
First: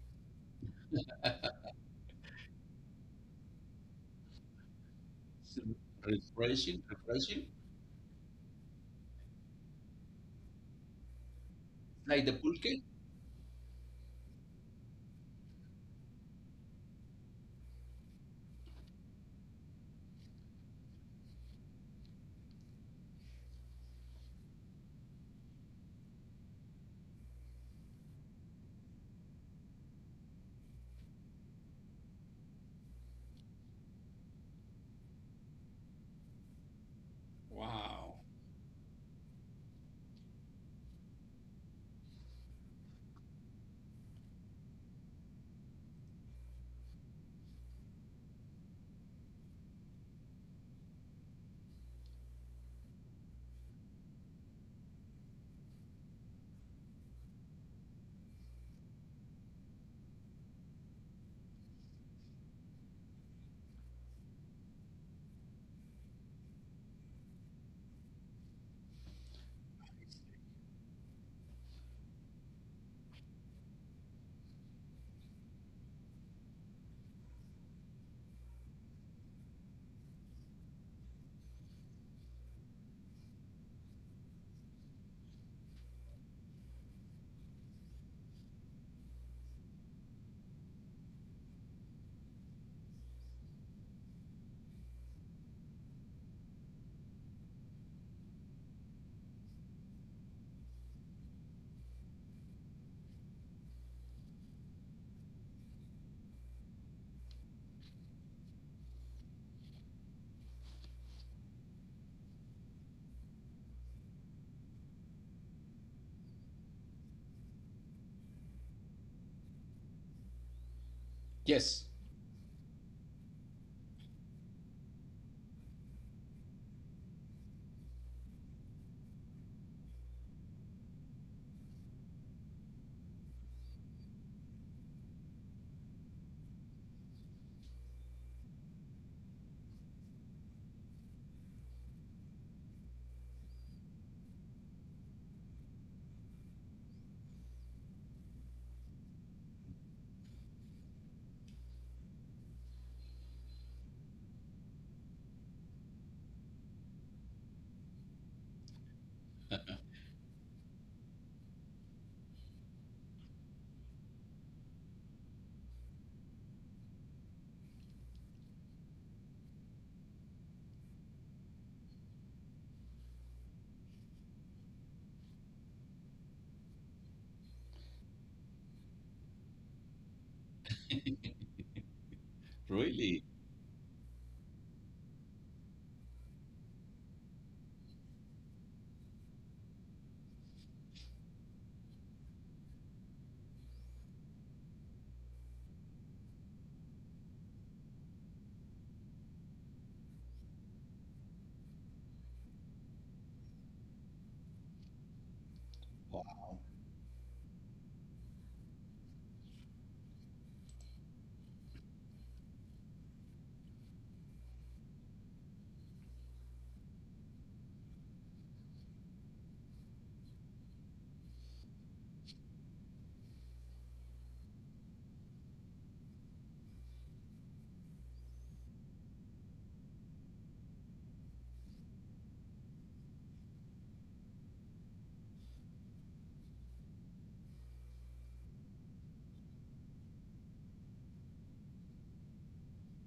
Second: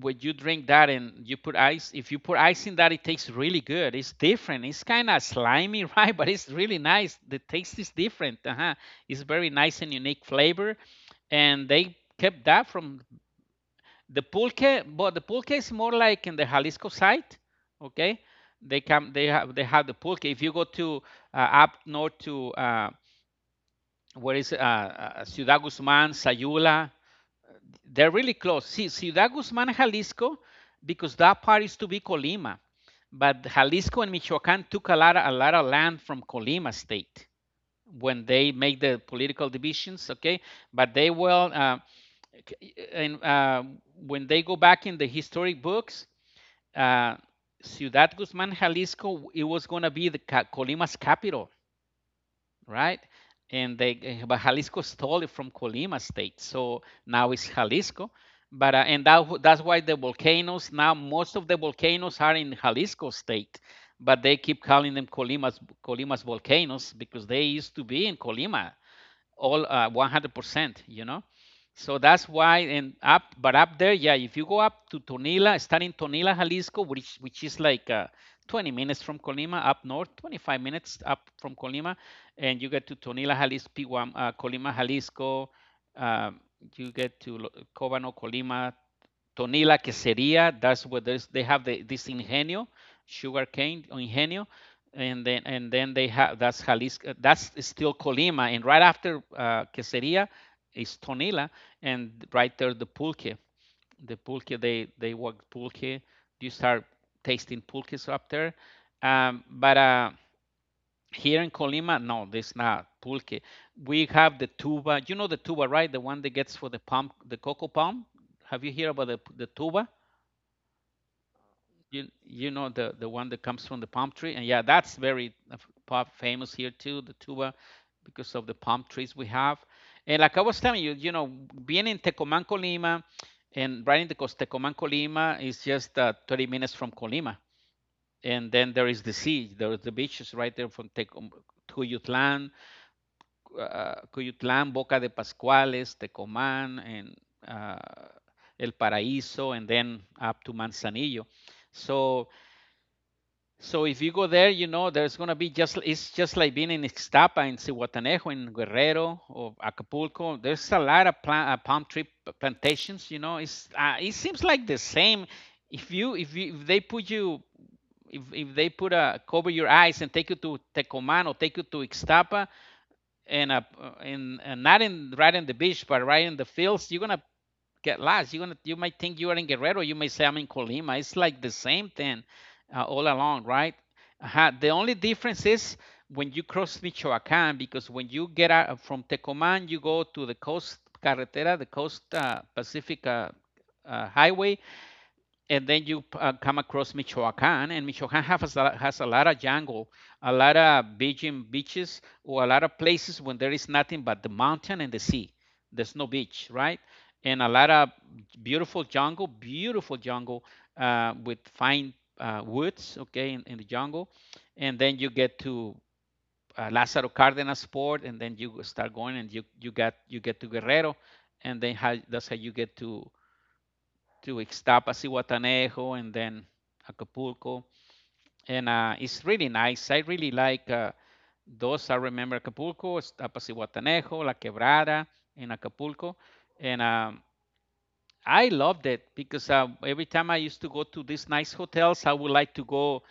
[SPEAKER 2] when you drink that and you put ice, if you put ice in that, it tastes really good. It's different. It's kind of slimy, <laughs> right, but
[SPEAKER 1] it's
[SPEAKER 2] it's really
[SPEAKER 1] refreshing,
[SPEAKER 2] nice. The
[SPEAKER 1] refreshing,
[SPEAKER 2] taste is different, uh-huh. It's very nice and unique flavor, and they
[SPEAKER 1] like the
[SPEAKER 2] kept that
[SPEAKER 1] pulque.
[SPEAKER 2] from the pulque, but the pulque is more like in the Jalisco side, okay? They come, they have the pulque. If you go to up north to where is Ciudad Guzmán, Sayula, they're really close. See, Ciudad Guzmán, Jalisco, because that part is to be Colima, but Jalisco and Michoacán took a lot of land from Colima state
[SPEAKER 1] Wow.
[SPEAKER 2] when they make the political divisions, okay, but they will and when they go back in the historic books uh, Ciudad Guzmán, Jalisco, it was going to be the Colima's capital, right? But Jalisco stole it from Colima state, so now it's Jalisco. But that's why the volcanoes, now most of the volcanoes are in Jalisco state, but they keep calling them Colima's volcanoes because they used to be in Colima, all 100%, you know? So that's why, but up there, yeah, if you go up to Tonila, starting Tonila, Jalisco, which is like 20 minutes from Colima up north, 25 minutes up from Colima, and you get to Tonila, Jalisco, P1, Colima, Jalisco, um, you get to Cobano, Colima, Tonila Queseria. That's what they have the, this ingenio, sugarcane ingenio, and then they have, that's Jalisco. That's still Colima, and right after Queseria is Tonila, and right there the pulque. The pulque, they work pulque. You start tasting pulques up there, but. Here in Colima, no, there's not pulque. We have the tuba. You know the tuba, right? The one that gets for the palm, the cocoa palm. Have you heard about the tuba?
[SPEAKER 1] Yes,
[SPEAKER 2] You know the one that comes from the palm tree, and yeah, that's very famous here too, the tuba, because of the palm trees we have. And like I was telling you, you know, being in Tecomanco, Lima, and right in the coast, Tecomanco, Lima is just 30 minutes from Colima, and then there is the sea, there is the beaches right there from Tecom, Cuyutlan, Cuyutlan, Boca de Pascuales, Tecomán, and uh, El Paraíso, and then up to Manzanillo. So so if you go there, you know there's gonna be just, it's just like being in Ixtapa, in Cihuatanejo, in Guerrero, or Acapulco. There's a lot of palm tree plantations. You know, it's it seems like the same. If they put you, if they put a cover your eyes and take you to Tecoman or take you to Ixtapa, and in not in right in the beach but right in the fields, you're gonna get lost. You're gonna, you might think you are in Guerrero. You may say I'm in Colima. It's like the same thing all
[SPEAKER 1] really.
[SPEAKER 2] along, right? Uh-huh. The only difference is when you cross Michoacán, because when you get out from Tecomán, you go to the coast carretera, the coast Pacific highway, and then you come across Michoacan, and Michoacan has has a lot of jungle, a lot of beaching beaches, or a lot of places when there is nothing but the mountain and the sea. There's no beach,
[SPEAKER 1] Wow.
[SPEAKER 2] right? And a lot of beautiful jungle with fine woods, okay, in the jungle. And then you get to Lázaro Cárdenas port, and then you start going, and you get to Guerrero, that's how you get to Ixtapas, Iwatanejo, and then Acapulco. And it's really nice. I really like those. I remember Acapulco, Ixtapas, Iwatanejo, La Quebrada, and Acapulco. And I loved it because every time I used to go to these nice hotels, I would like to go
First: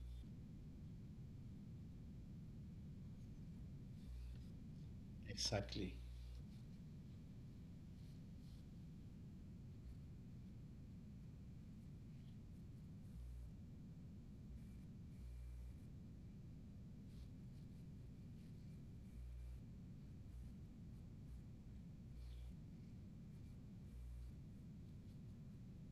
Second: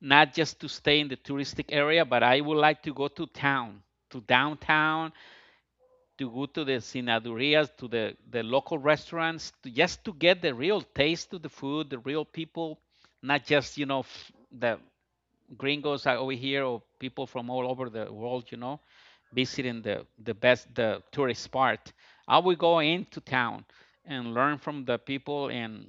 [SPEAKER 2] not just to stay in the touristic area, but I would like to go to town, to downtown,
[SPEAKER 1] Exactly.
[SPEAKER 2] to go to the sinadurias, to the local restaurants, to, just to get the real taste of the food, the real people, not just, you know, the gringos are over here, or people from all over the world, you know, visiting the best, the tourist spot. I would go into town and learn from the people. And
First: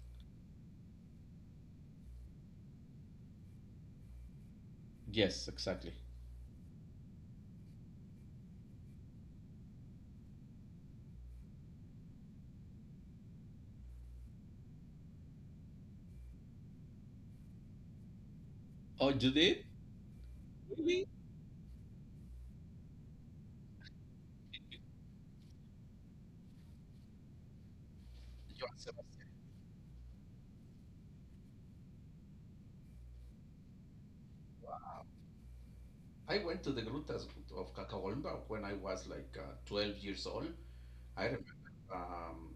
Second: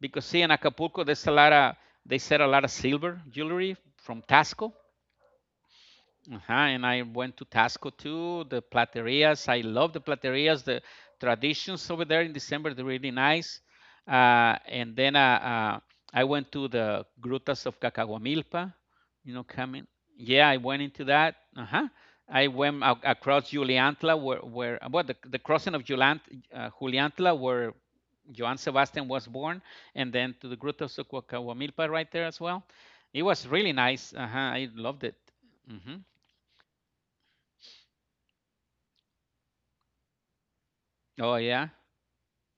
[SPEAKER 2] because see, in Acapulco, there's a lot of, they sell a lot of silver jewelry from Tasco,
[SPEAKER 1] Yes, exactly.
[SPEAKER 2] uh-huh, and I went to Tasco too, the platerias. I love the platerias, the traditions over there in December, they're really nice. And then I went to the Grutas of Cacahuamilpa,
[SPEAKER 1] Oh, you
[SPEAKER 2] you know,
[SPEAKER 1] did?
[SPEAKER 2] coming. Yeah, I went into
[SPEAKER 1] Really?
[SPEAKER 2] that. Uh-huh. I went across Juliantla, where the crossing of Juliantla, where Joan
[SPEAKER 1] Joan
[SPEAKER 2] Sebastian was
[SPEAKER 1] Sebastian.
[SPEAKER 2] born, and then to the Grutas of Cacahuamilpa right there as well. It was really nice. Uh-huh, I loved it. Mm-hmm.
[SPEAKER 1] I went to the Grutas of Cacahuamba when I was like 12 years old. I
[SPEAKER 2] Oh
[SPEAKER 1] remember.
[SPEAKER 2] yeah.
[SPEAKER 1] Um,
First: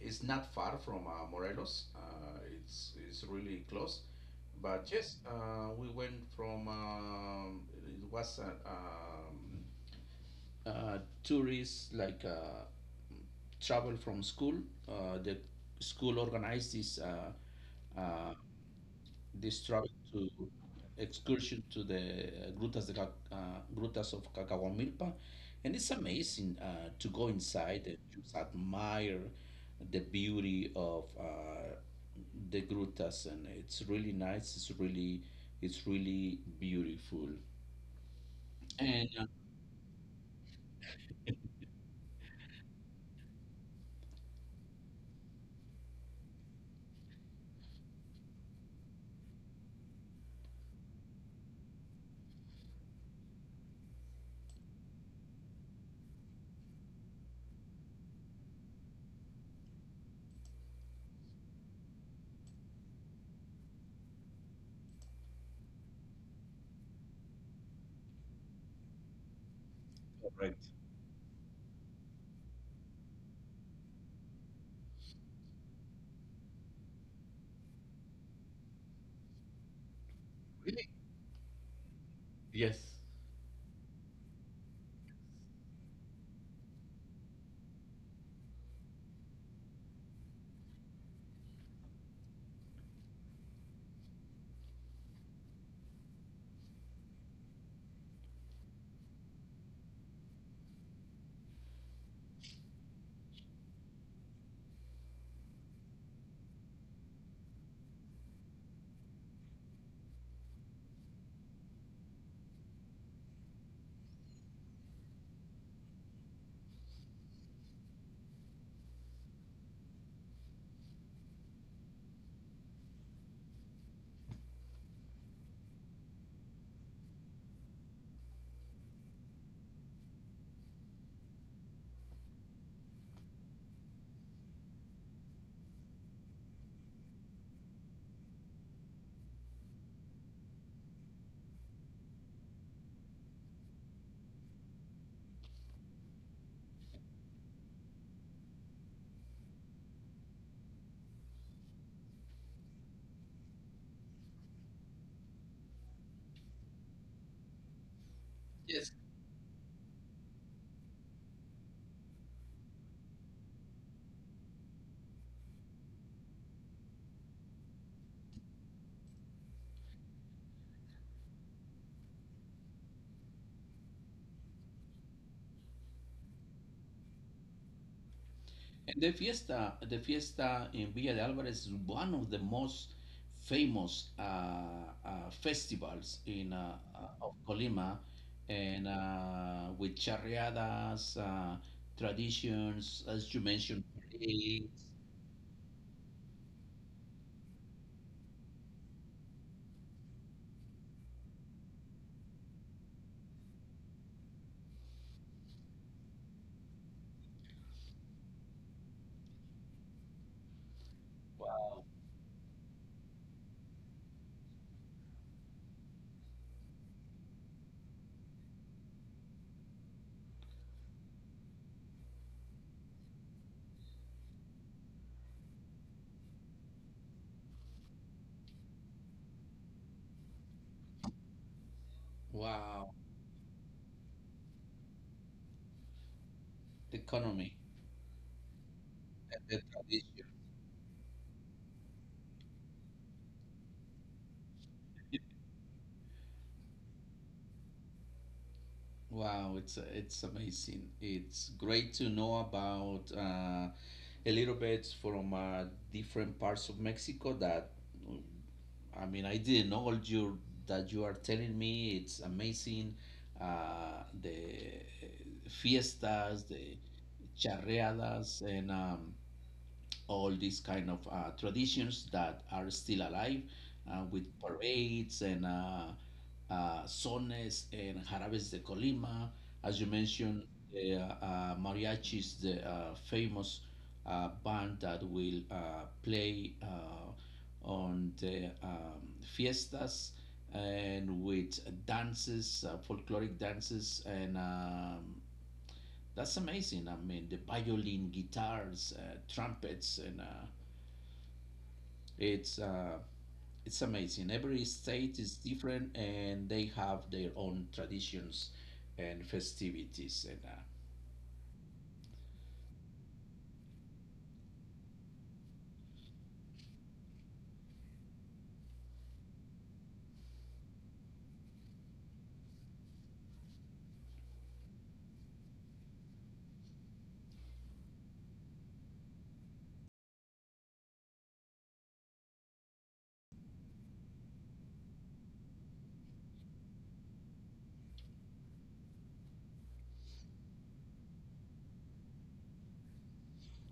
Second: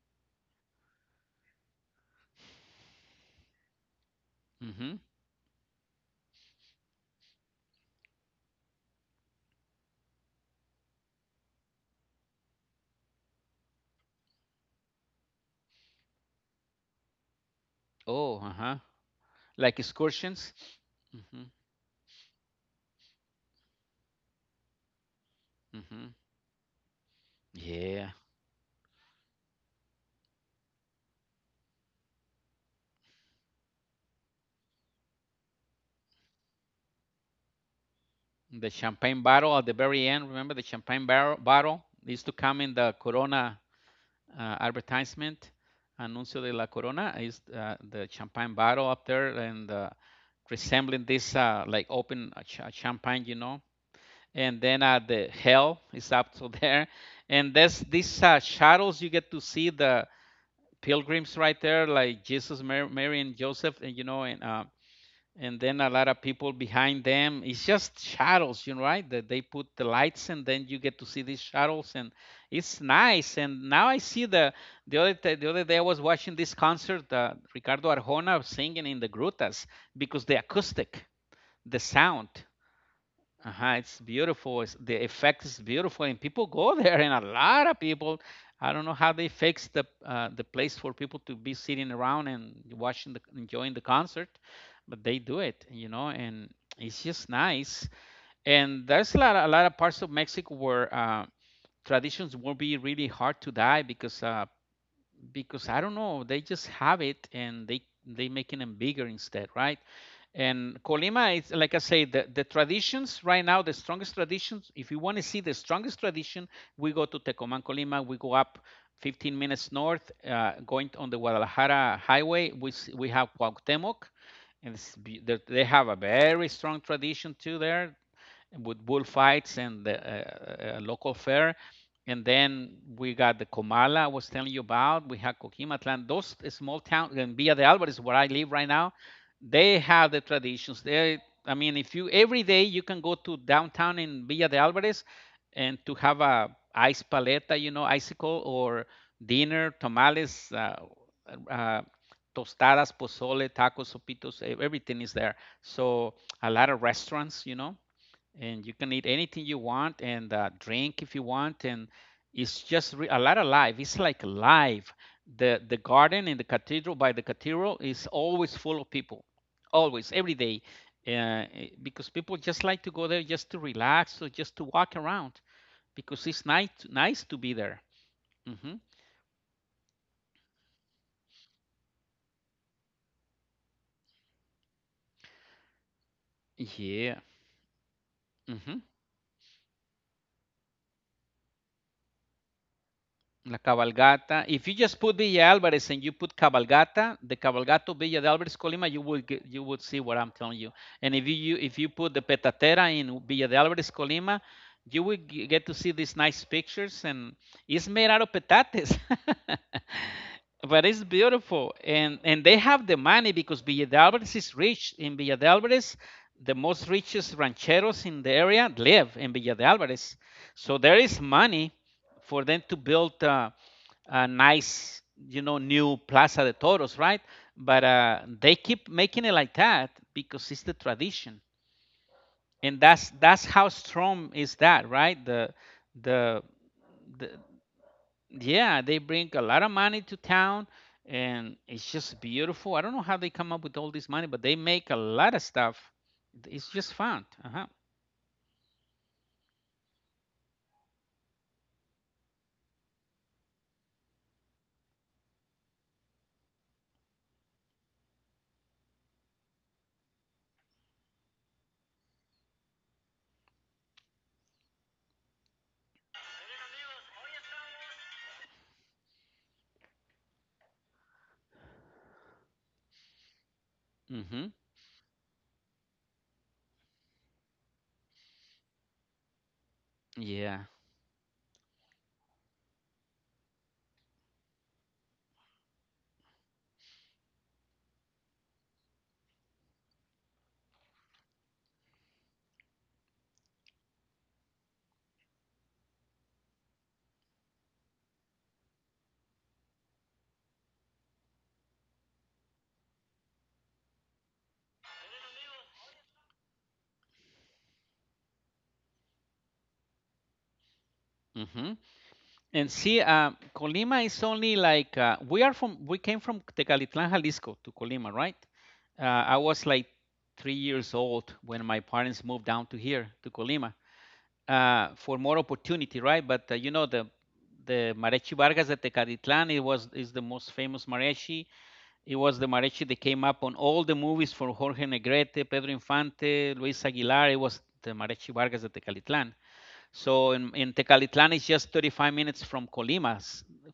[SPEAKER 1] it's not far from Morelos. It's really close. But
[SPEAKER 2] Mhm.
[SPEAKER 1] yes, we went from it was a uh, tourist, like travel from school. The school organized this uh,
[SPEAKER 2] Oh, uh-huh.
[SPEAKER 1] this
[SPEAKER 2] Like
[SPEAKER 1] travel to
[SPEAKER 2] excursions. Mhm.
[SPEAKER 1] excursion to the grutas of Cacahuamilpa, and it's
[SPEAKER 2] Mhm.
[SPEAKER 1] amazing to go inside and
[SPEAKER 2] Yeah.
[SPEAKER 1] just admire the beauty of the grutas, and it's really nice. It's really beautiful.
[SPEAKER 2] The
[SPEAKER 1] And
[SPEAKER 2] champagne bottle at the very end. Remember the champagne barrel bottle used to come in the Corona advertisement, anuncio de la Corona. Is the champagne bottle up there and resembling this like open champagne, you know. And then the hell is up to <laughs> there, and there's these shadows, you get to see the pilgrims right there, like Jesus, Mary, and Joseph, and you know, and then a lot of people behind them. It's just shadows, you know, right? That they put the lights, and
[SPEAKER 1] right.
[SPEAKER 2] then you get to see these shadows, and it's nice. And now I see the the other day I was watching this concert, Ricardo Arjona singing in the grutas because the
[SPEAKER 1] Really?
[SPEAKER 2] acoustic, the sound,
[SPEAKER 1] Yes.
[SPEAKER 2] uh-huh, it's beautiful. It's, the effect is beautiful, and people go <laughs> there, and a lot of people. I don't know how they fix the place for people to be sitting around and watching the enjoying the concert, but they do it, you know, and it's just nice. And there's a lot of parts of Mexico where traditions will be really hard to die because I don't know, they just have it and they making them bigger instead, right? And Colima is like I say, the traditions right now, the strongest traditions. If you want to see the strongest tradition, we go to Tecoman, Colima. We go up 15 minutes north, going on the Guadalajara highway. We have Cuauhtemoc, and it's, they have a very strong tradition too there with bullfights and the local fair. And then we got the Comala I was telling you about. We had Coquimatlan. Those small towns and Villa de Alvarez, where I live right now, they have the traditions. They, I mean, if you every day you can go to downtown in Villa de Alvarez and to have a ice paleta, you know, icicle or dinner, tamales, uh, tostadas, pozole, tacos, sopitos, everything is there. So a lot of restaurants, you know, and you can
[SPEAKER 1] Yes.
[SPEAKER 2] eat anything you want and drink if you want. And a lot of life, it's like live. The garden in the cathedral, by the cathedral, is always full of people, always, every day, because people just like to go there just to relax or just to walk around because it's nice to be there. Hmm.
[SPEAKER 1] And the fiesta in Villa de Álvarez is one of the most famous festivals in
[SPEAKER 2] Yeah.
[SPEAKER 1] of Colima, and
[SPEAKER 2] Hmm.
[SPEAKER 1] with charreadas, traditions, as you
[SPEAKER 2] La
[SPEAKER 1] mentioned,
[SPEAKER 2] cabalgata.
[SPEAKER 1] parades.
[SPEAKER 2] If you just put Villa Alvarez and you put cabalgata, the cabalgato Villa de Alvarez Colima, you would see what I'm telling you. And if you put the petatera in Villa de Alvarez Colima, you will get to see these nice pictures, and it's made out of petates. <laughs> But it's beautiful,
[SPEAKER 1] Wow,
[SPEAKER 2] and they have the money because Villa de Alvarez is rich. In Villa de Alvarez, the most richest rancheros in the area live in Villa de Alvarez. So there is money for them to build a nice, new Plaza de Toros, right? But they keep making it like that because it's the tradition, and
[SPEAKER 1] wow,
[SPEAKER 2] that's how strong is that, right? The
[SPEAKER 1] the
[SPEAKER 2] the
[SPEAKER 1] economy
[SPEAKER 2] Yeah, they bring
[SPEAKER 1] and
[SPEAKER 2] a
[SPEAKER 1] the
[SPEAKER 2] lot of money to
[SPEAKER 1] tradition.
[SPEAKER 2] town, and it's just beautiful. I don't know how they come up with all this money, but they make a lot of stuff. It's just fun. Uh huh.
[SPEAKER 1] Wow, it's amazing. It's great to know about a little bit from different parts of Mexico that mm, I mean, I didn't know all you that you are telling me. It's amazing. The fiestas, the charreadas, and all these kind of traditions that are still alive with
[SPEAKER 2] Mhm.
[SPEAKER 1] parades and sones and jarabes de Colima. As you mentioned,
[SPEAKER 2] Yeah.
[SPEAKER 1] the mariachis, the famous band that will play on the fiestas and with dances, folkloric dances, and that's amazing. I mean, the violin, guitars, trumpets, and it's uh, it's amazing. Every state is different, and they have their own traditions and festivities. And
[SPEAKER 2] Mhm. And see, Colima is only like we are from. We came from Tecalitlán, Jalisco, to Colima, right? I was like 3 years old when my parents moved down to here, to Colima, for more opportunity, right? But you know the mariachi Vargas de Tecalitlán. It was is the most famous mariachi. It was the mariachi that came up on all the movies for Jorge Negrete, Pedro Infante, Luis Aguilar. It was the mariachi Vargas de Tecalitlán. So in Tecalitlan is just 35 minutes from Colima,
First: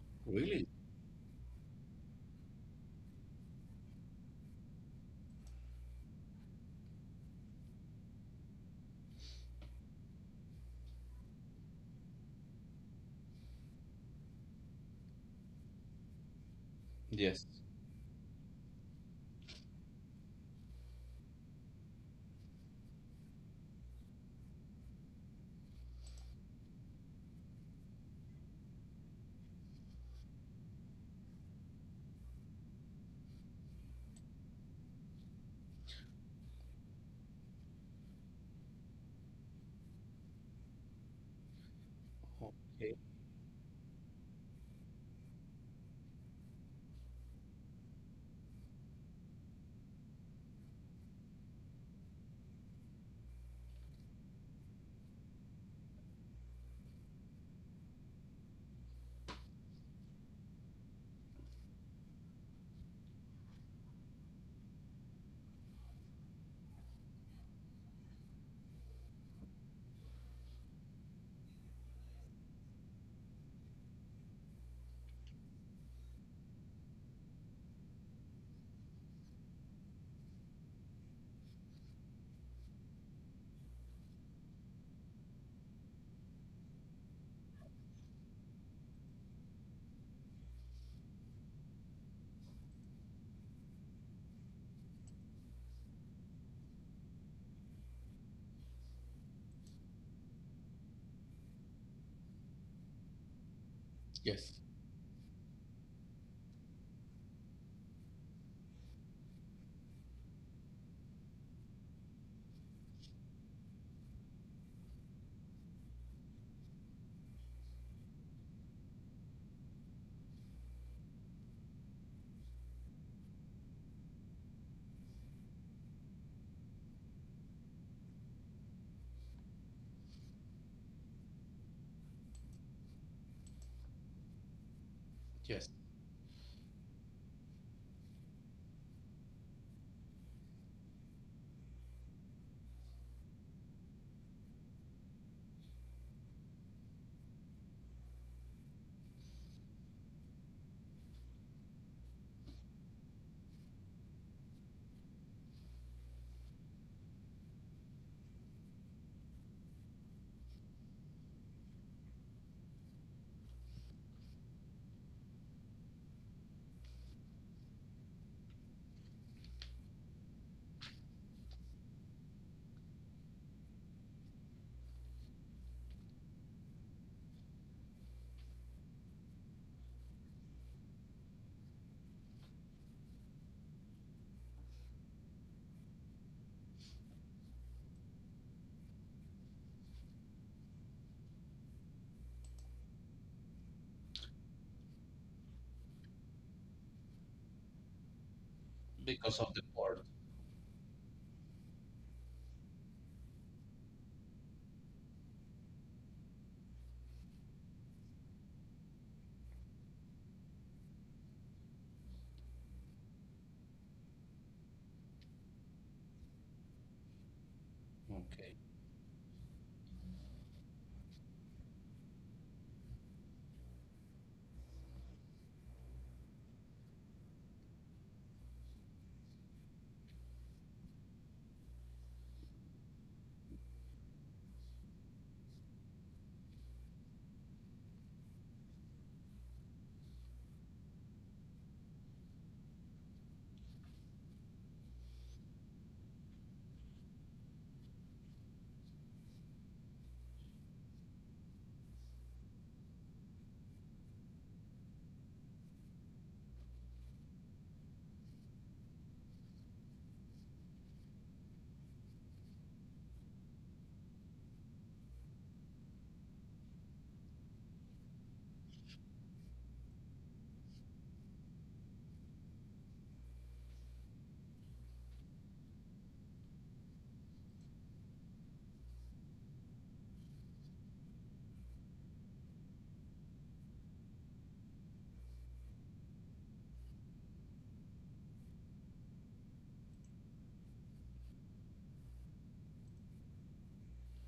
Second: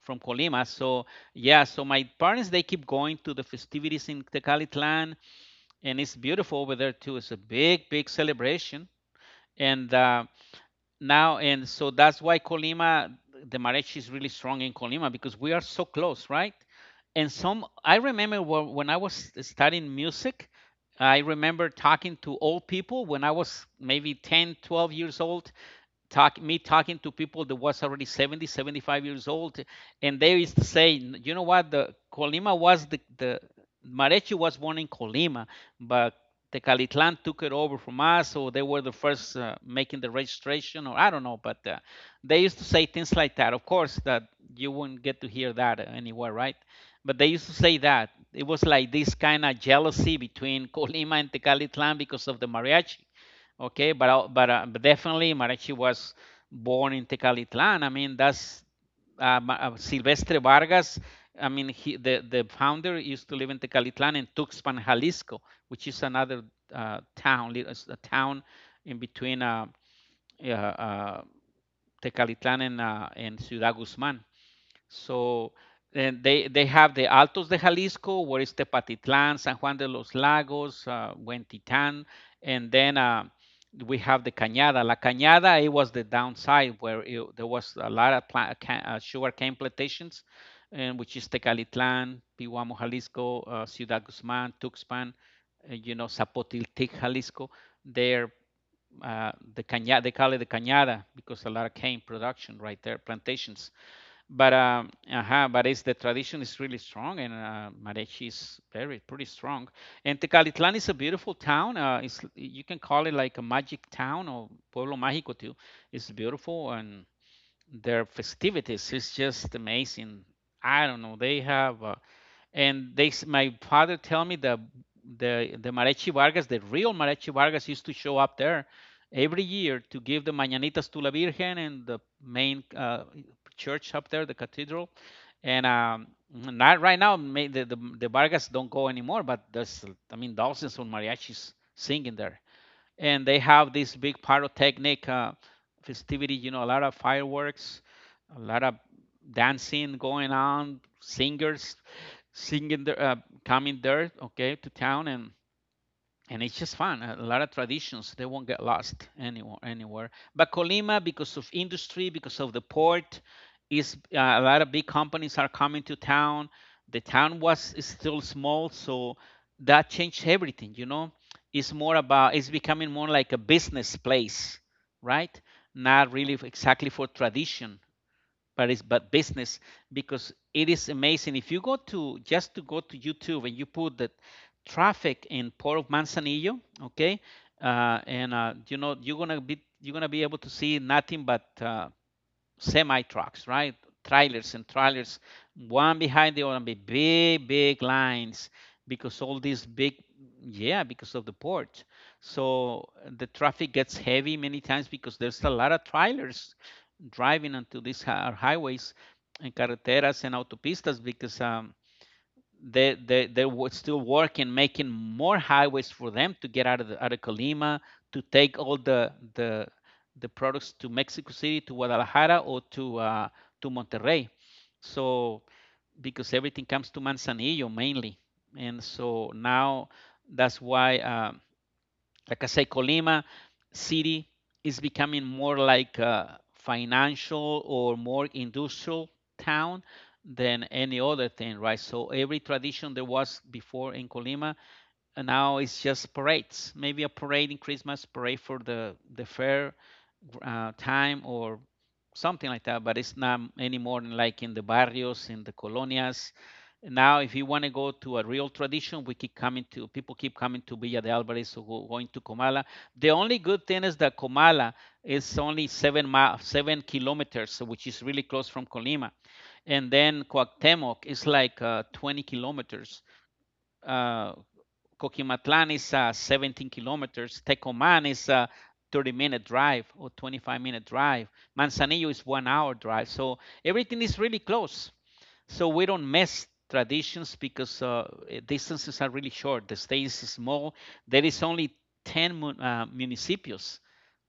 [SPEAKER 1] really?
[SPEAKER 2] So, yeah, so my parents, they keep going to the festivities in Tecalitlan, and it's beautiful over there too. It's a big, big celebration, and now, and so that's why Colima, the mariachi is really strong in Colima because we are so close, right? And
[SPEAKER 1] Yes,
[SPEAKER 2] some I remember when I was studying music, I remember talking to old people when I was maybe 10, 12 years old, talking to people that was already 70, 75 years old, and they used to say, you know what, the Colima was the marechi was born in Colima, but the took it over from us, so they were the first making the registration, or I don't know, but they used to say
[SPEAKER 1] okay,
[SPEAKER 2] things like that. Of course, that you wouldn't get to hear that anywhere, right? But they used to say that it was like this kind of jealousy between <laughs> Colima and Tecalitlan because of the mariachi. Okay, but definitely Marachi was born in Tecalitlan. I mean, that's Silvestre Vargas. I mean, he, the founder used to live in Tecalitlan in Tuxpan, Jalisco, which is another town, it's a town in between yeah, Tecalitlan and Ciudad Guzmán. So they have the Altos de Jalisco, where is Tepatitlán, San Juan de los Lagos, Huentitán, and then we have the Cañada. La Cañada, it was the downside where there was a lot of sugar cane plantations, and which is Tecalitlán, Pihuamo, Jalisco, Ciudad Guzmán, Tuxpan, Zapotiltic, Jalisco. There, the Cañada, they call it the Cañada because a lot of cane production right there, plantations,
[SPEAKER 1] yes,
[SPEAKER 2] but it's the tradition is really strong, and Marechi is very pretty strong. And Tecalitlan is a beautiful town. It's You can call it like a magic town or pueblo mágico too. It's beautiful, and their festivities is just amazing. I don't know. They have and they my father tell me that the mariachi Vargas, the real mariachi Vargas, used to show up there every year to give the mañanitas to la Virgen and the main church up there, the cathedral. And
[SPEAKER 1] yes,
[SPEAKER 2] not right now, the Vargas don't go anymore, but there's, I mean, thousands of mariachis singing there, and they have this big pyrotechnic festivity, a lot of fireworks, a lot of dancing going on, singers singing coming there, okay, to town, and it's just fun. A lot of traditions, they won't get lost anywhere. Anywhere, but Colima, because of industry, because of the port, is a lot of big companies are coming to town. The town was is still small, so that changed everything. You know, it's becoming more like a business place, right? Not really exactly for tradition, but it's but business, because it is amazing, if you go to just to go to YouTube and you put the traffic in port of Manzanillo. Okay, and you know, you're gonna be able to see nothing but semi trucks, right? Trailers and trailers, one behind the other, and big, big lines, because
[SPEAKER 1] because of the port.
[SPEAKER 2] yeah, because of the port. So the traffic gets heavy many times because there's a lot of trailers driving onto these highways and carreteras and autopistas because they were still working, making more highways for them to get out of out of Colima to
[SPEAKER 1] Okay,
[SPEAKER 2] take all the products to Mexico City, to Guadalajara, or to Monterrey. So because everything comes to Manzanillo mainly, and so now that's why like I say, Colima city is becoming more like a financial or more industrial town than any other thing, right? So every tradition there was before in Colima, and now it's just parades. Maybe a parade in Christmas, parade for the fair time, or something like that, but it's not any more than like in the barrios, in the colonias. Now, if you want to go to a real tradition, we keep coming to people keep coming to Villa de Alvarez or going to Comala. The only good thing is that Comala is only 7 kilometers, so which is really close from Colima, and then Cuauhtemoc is like 20 kilometers. Uh, Coquimatlan is 17 kilometers. Tecomán is a 30-minute drive or 25-minute drive. Manzanillo is 1 hour drive. So everything is really close. So we don't miss traditions because distances are really short. The state is small. There is only 10 municipios.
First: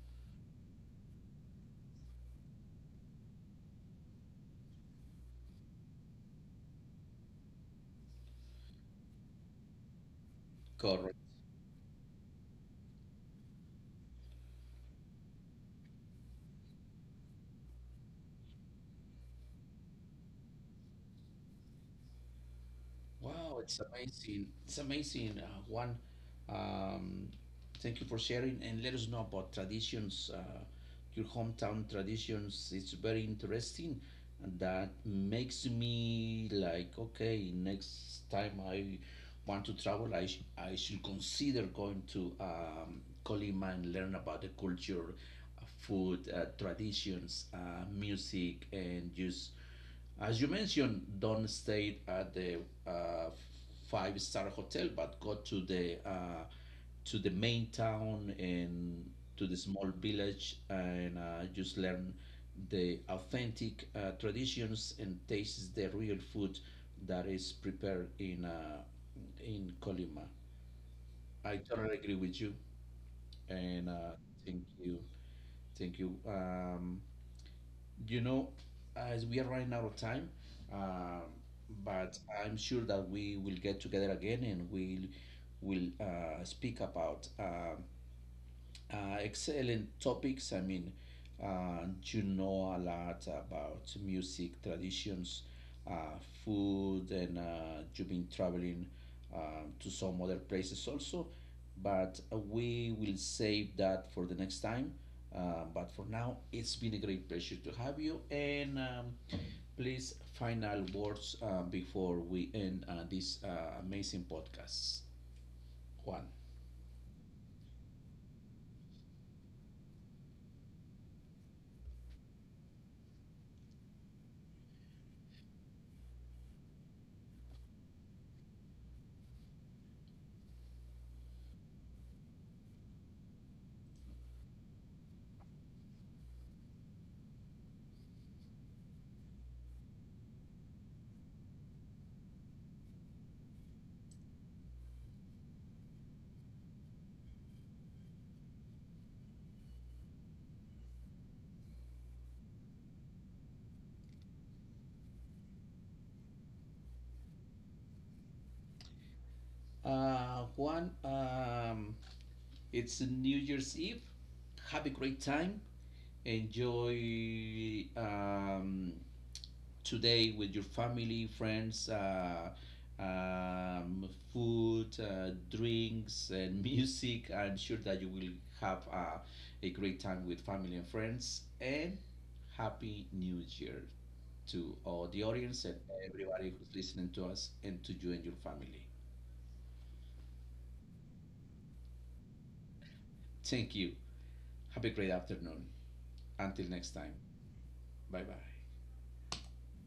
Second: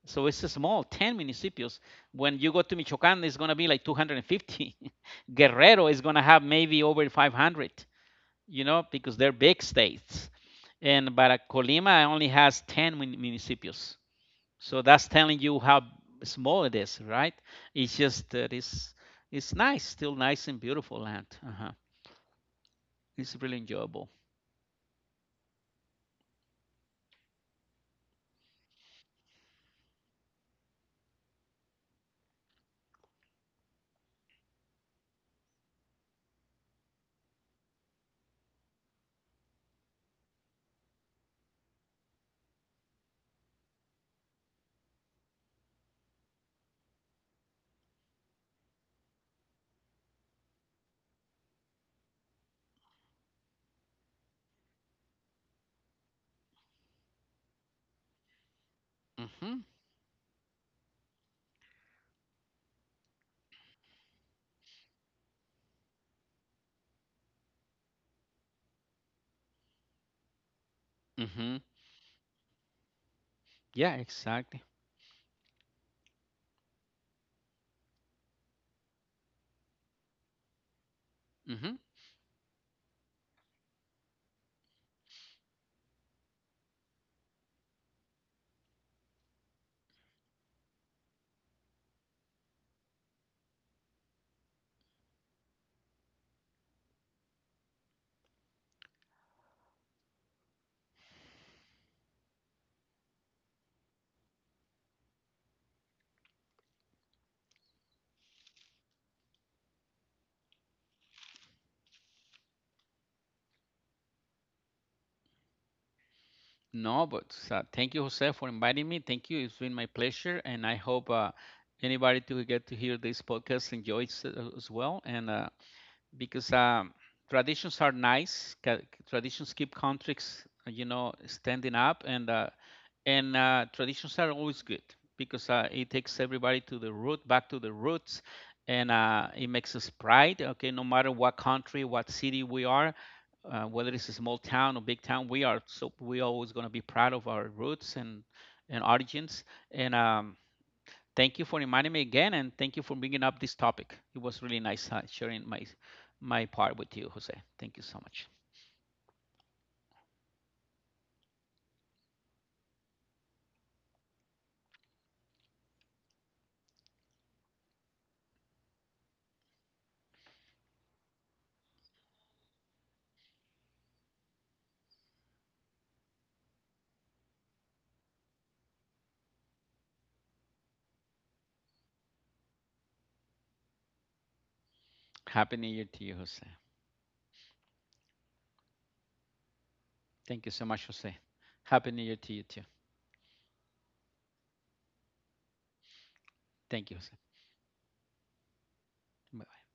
[SPEAKER 2] So it's small, 10 municipios. When you go to Michoacán, it's going to be like 250. <laughs> Guerrero is going to have maybe over 500, you know, because they're big states. And
[SPEAKER 1] correct.
[SPEAKER 2] but Colima only has 10 municipios. So that's telling you how small it is, right? It's just that it's nice, still nice and beautiful land. Uh-huh. It's
[SPEAKER 1] Wow,
[SPEAKER 2] really
[SPEAKER 1] it's
[SPEAKER 2] enjoyable.
[SPEAKER 1] amazing. It's amazing, Juan. Um, Thank you for sharing and let us know about traditions, your hometown traditions. It's very interesting. And that makes me like, okay, next time I want to travel, I should consider going to Colima and learn about the culture, food, traditions, music, and just, as you mentioned, don't stay at the uh, five-star hotel, but go to the main town and to the
[SPEAKER 2] Mhm.
[SPEAKER 1] small village, and just learn the authentic traditions and taste the real food that is prepared in Colima. I
[SPEAKER 2] Mhm.
[SPEAKER 1] totally agree with you, and
[SPEAKER 2] Yeah,
[SPEAKER 1] thank
[SPEAKER 2] exactly.
[SPEAKER 1] you, thank you. You know, as we are running out of time, um,
[SPEAKER 2] Mhm.
[SPEAKER 1] but I'm sure that we will get together again, and we'll will speak about excel in topics. I mean, you know a lot about music traditions, uh, food, and you've been traveling to some other places also. But we will save that for the next time. But for now, it's been a great pleasure to have you. And please, final words before we end this amazing podcast, Juan.
[SPEAKER 2] No, but thank you, Jose, for inviting me. Thank you. It's been my pleasure, and I hope anybody to get to hear this podcast enjoys it as well. And because traditions are nice. Traditions keep countries, you know, standing up, and traditions are always good because it takes everybody to the root, back to the roots, and it makes us pride. Okay, no matter what country, what city we are, whether it's a small town or big town, we are so we always gonna be proud of our roots and origins, and thank you for reminding me again, and thank you for bringing up this topic. It was really nice sharing my part with you, Jose. Thank you so much.
[SPEAKER 1] Juan, it's New Year's Eve. Have a great time. Enjoy today with your family, friends, food, drinks, and <laughs> music. I'm sure that you will have a great time with family and friends. And Happy New Year to all the audience
[SPEAKER 2] Happy
[SPEAKER 1] and
[SPEAKER 2] New Year to you,
[SPEAKER 1] everybody
[SPEAKER 2] Jose.
[SPEAKER 1] who's listening to us and to you and your family.
[SPEAKER 2] Thank you so much, Jose. Happy New Year to you too.
[SPEAKER 1] Thank you. Have a great afternoon. Until next
[SPEAKER 2] Thank you,
[SPEAKER 1] time.
[SPEAKER 2] Jose.
[SPEAKER 1] Bye bye.
[SPEAKER 2] Bye.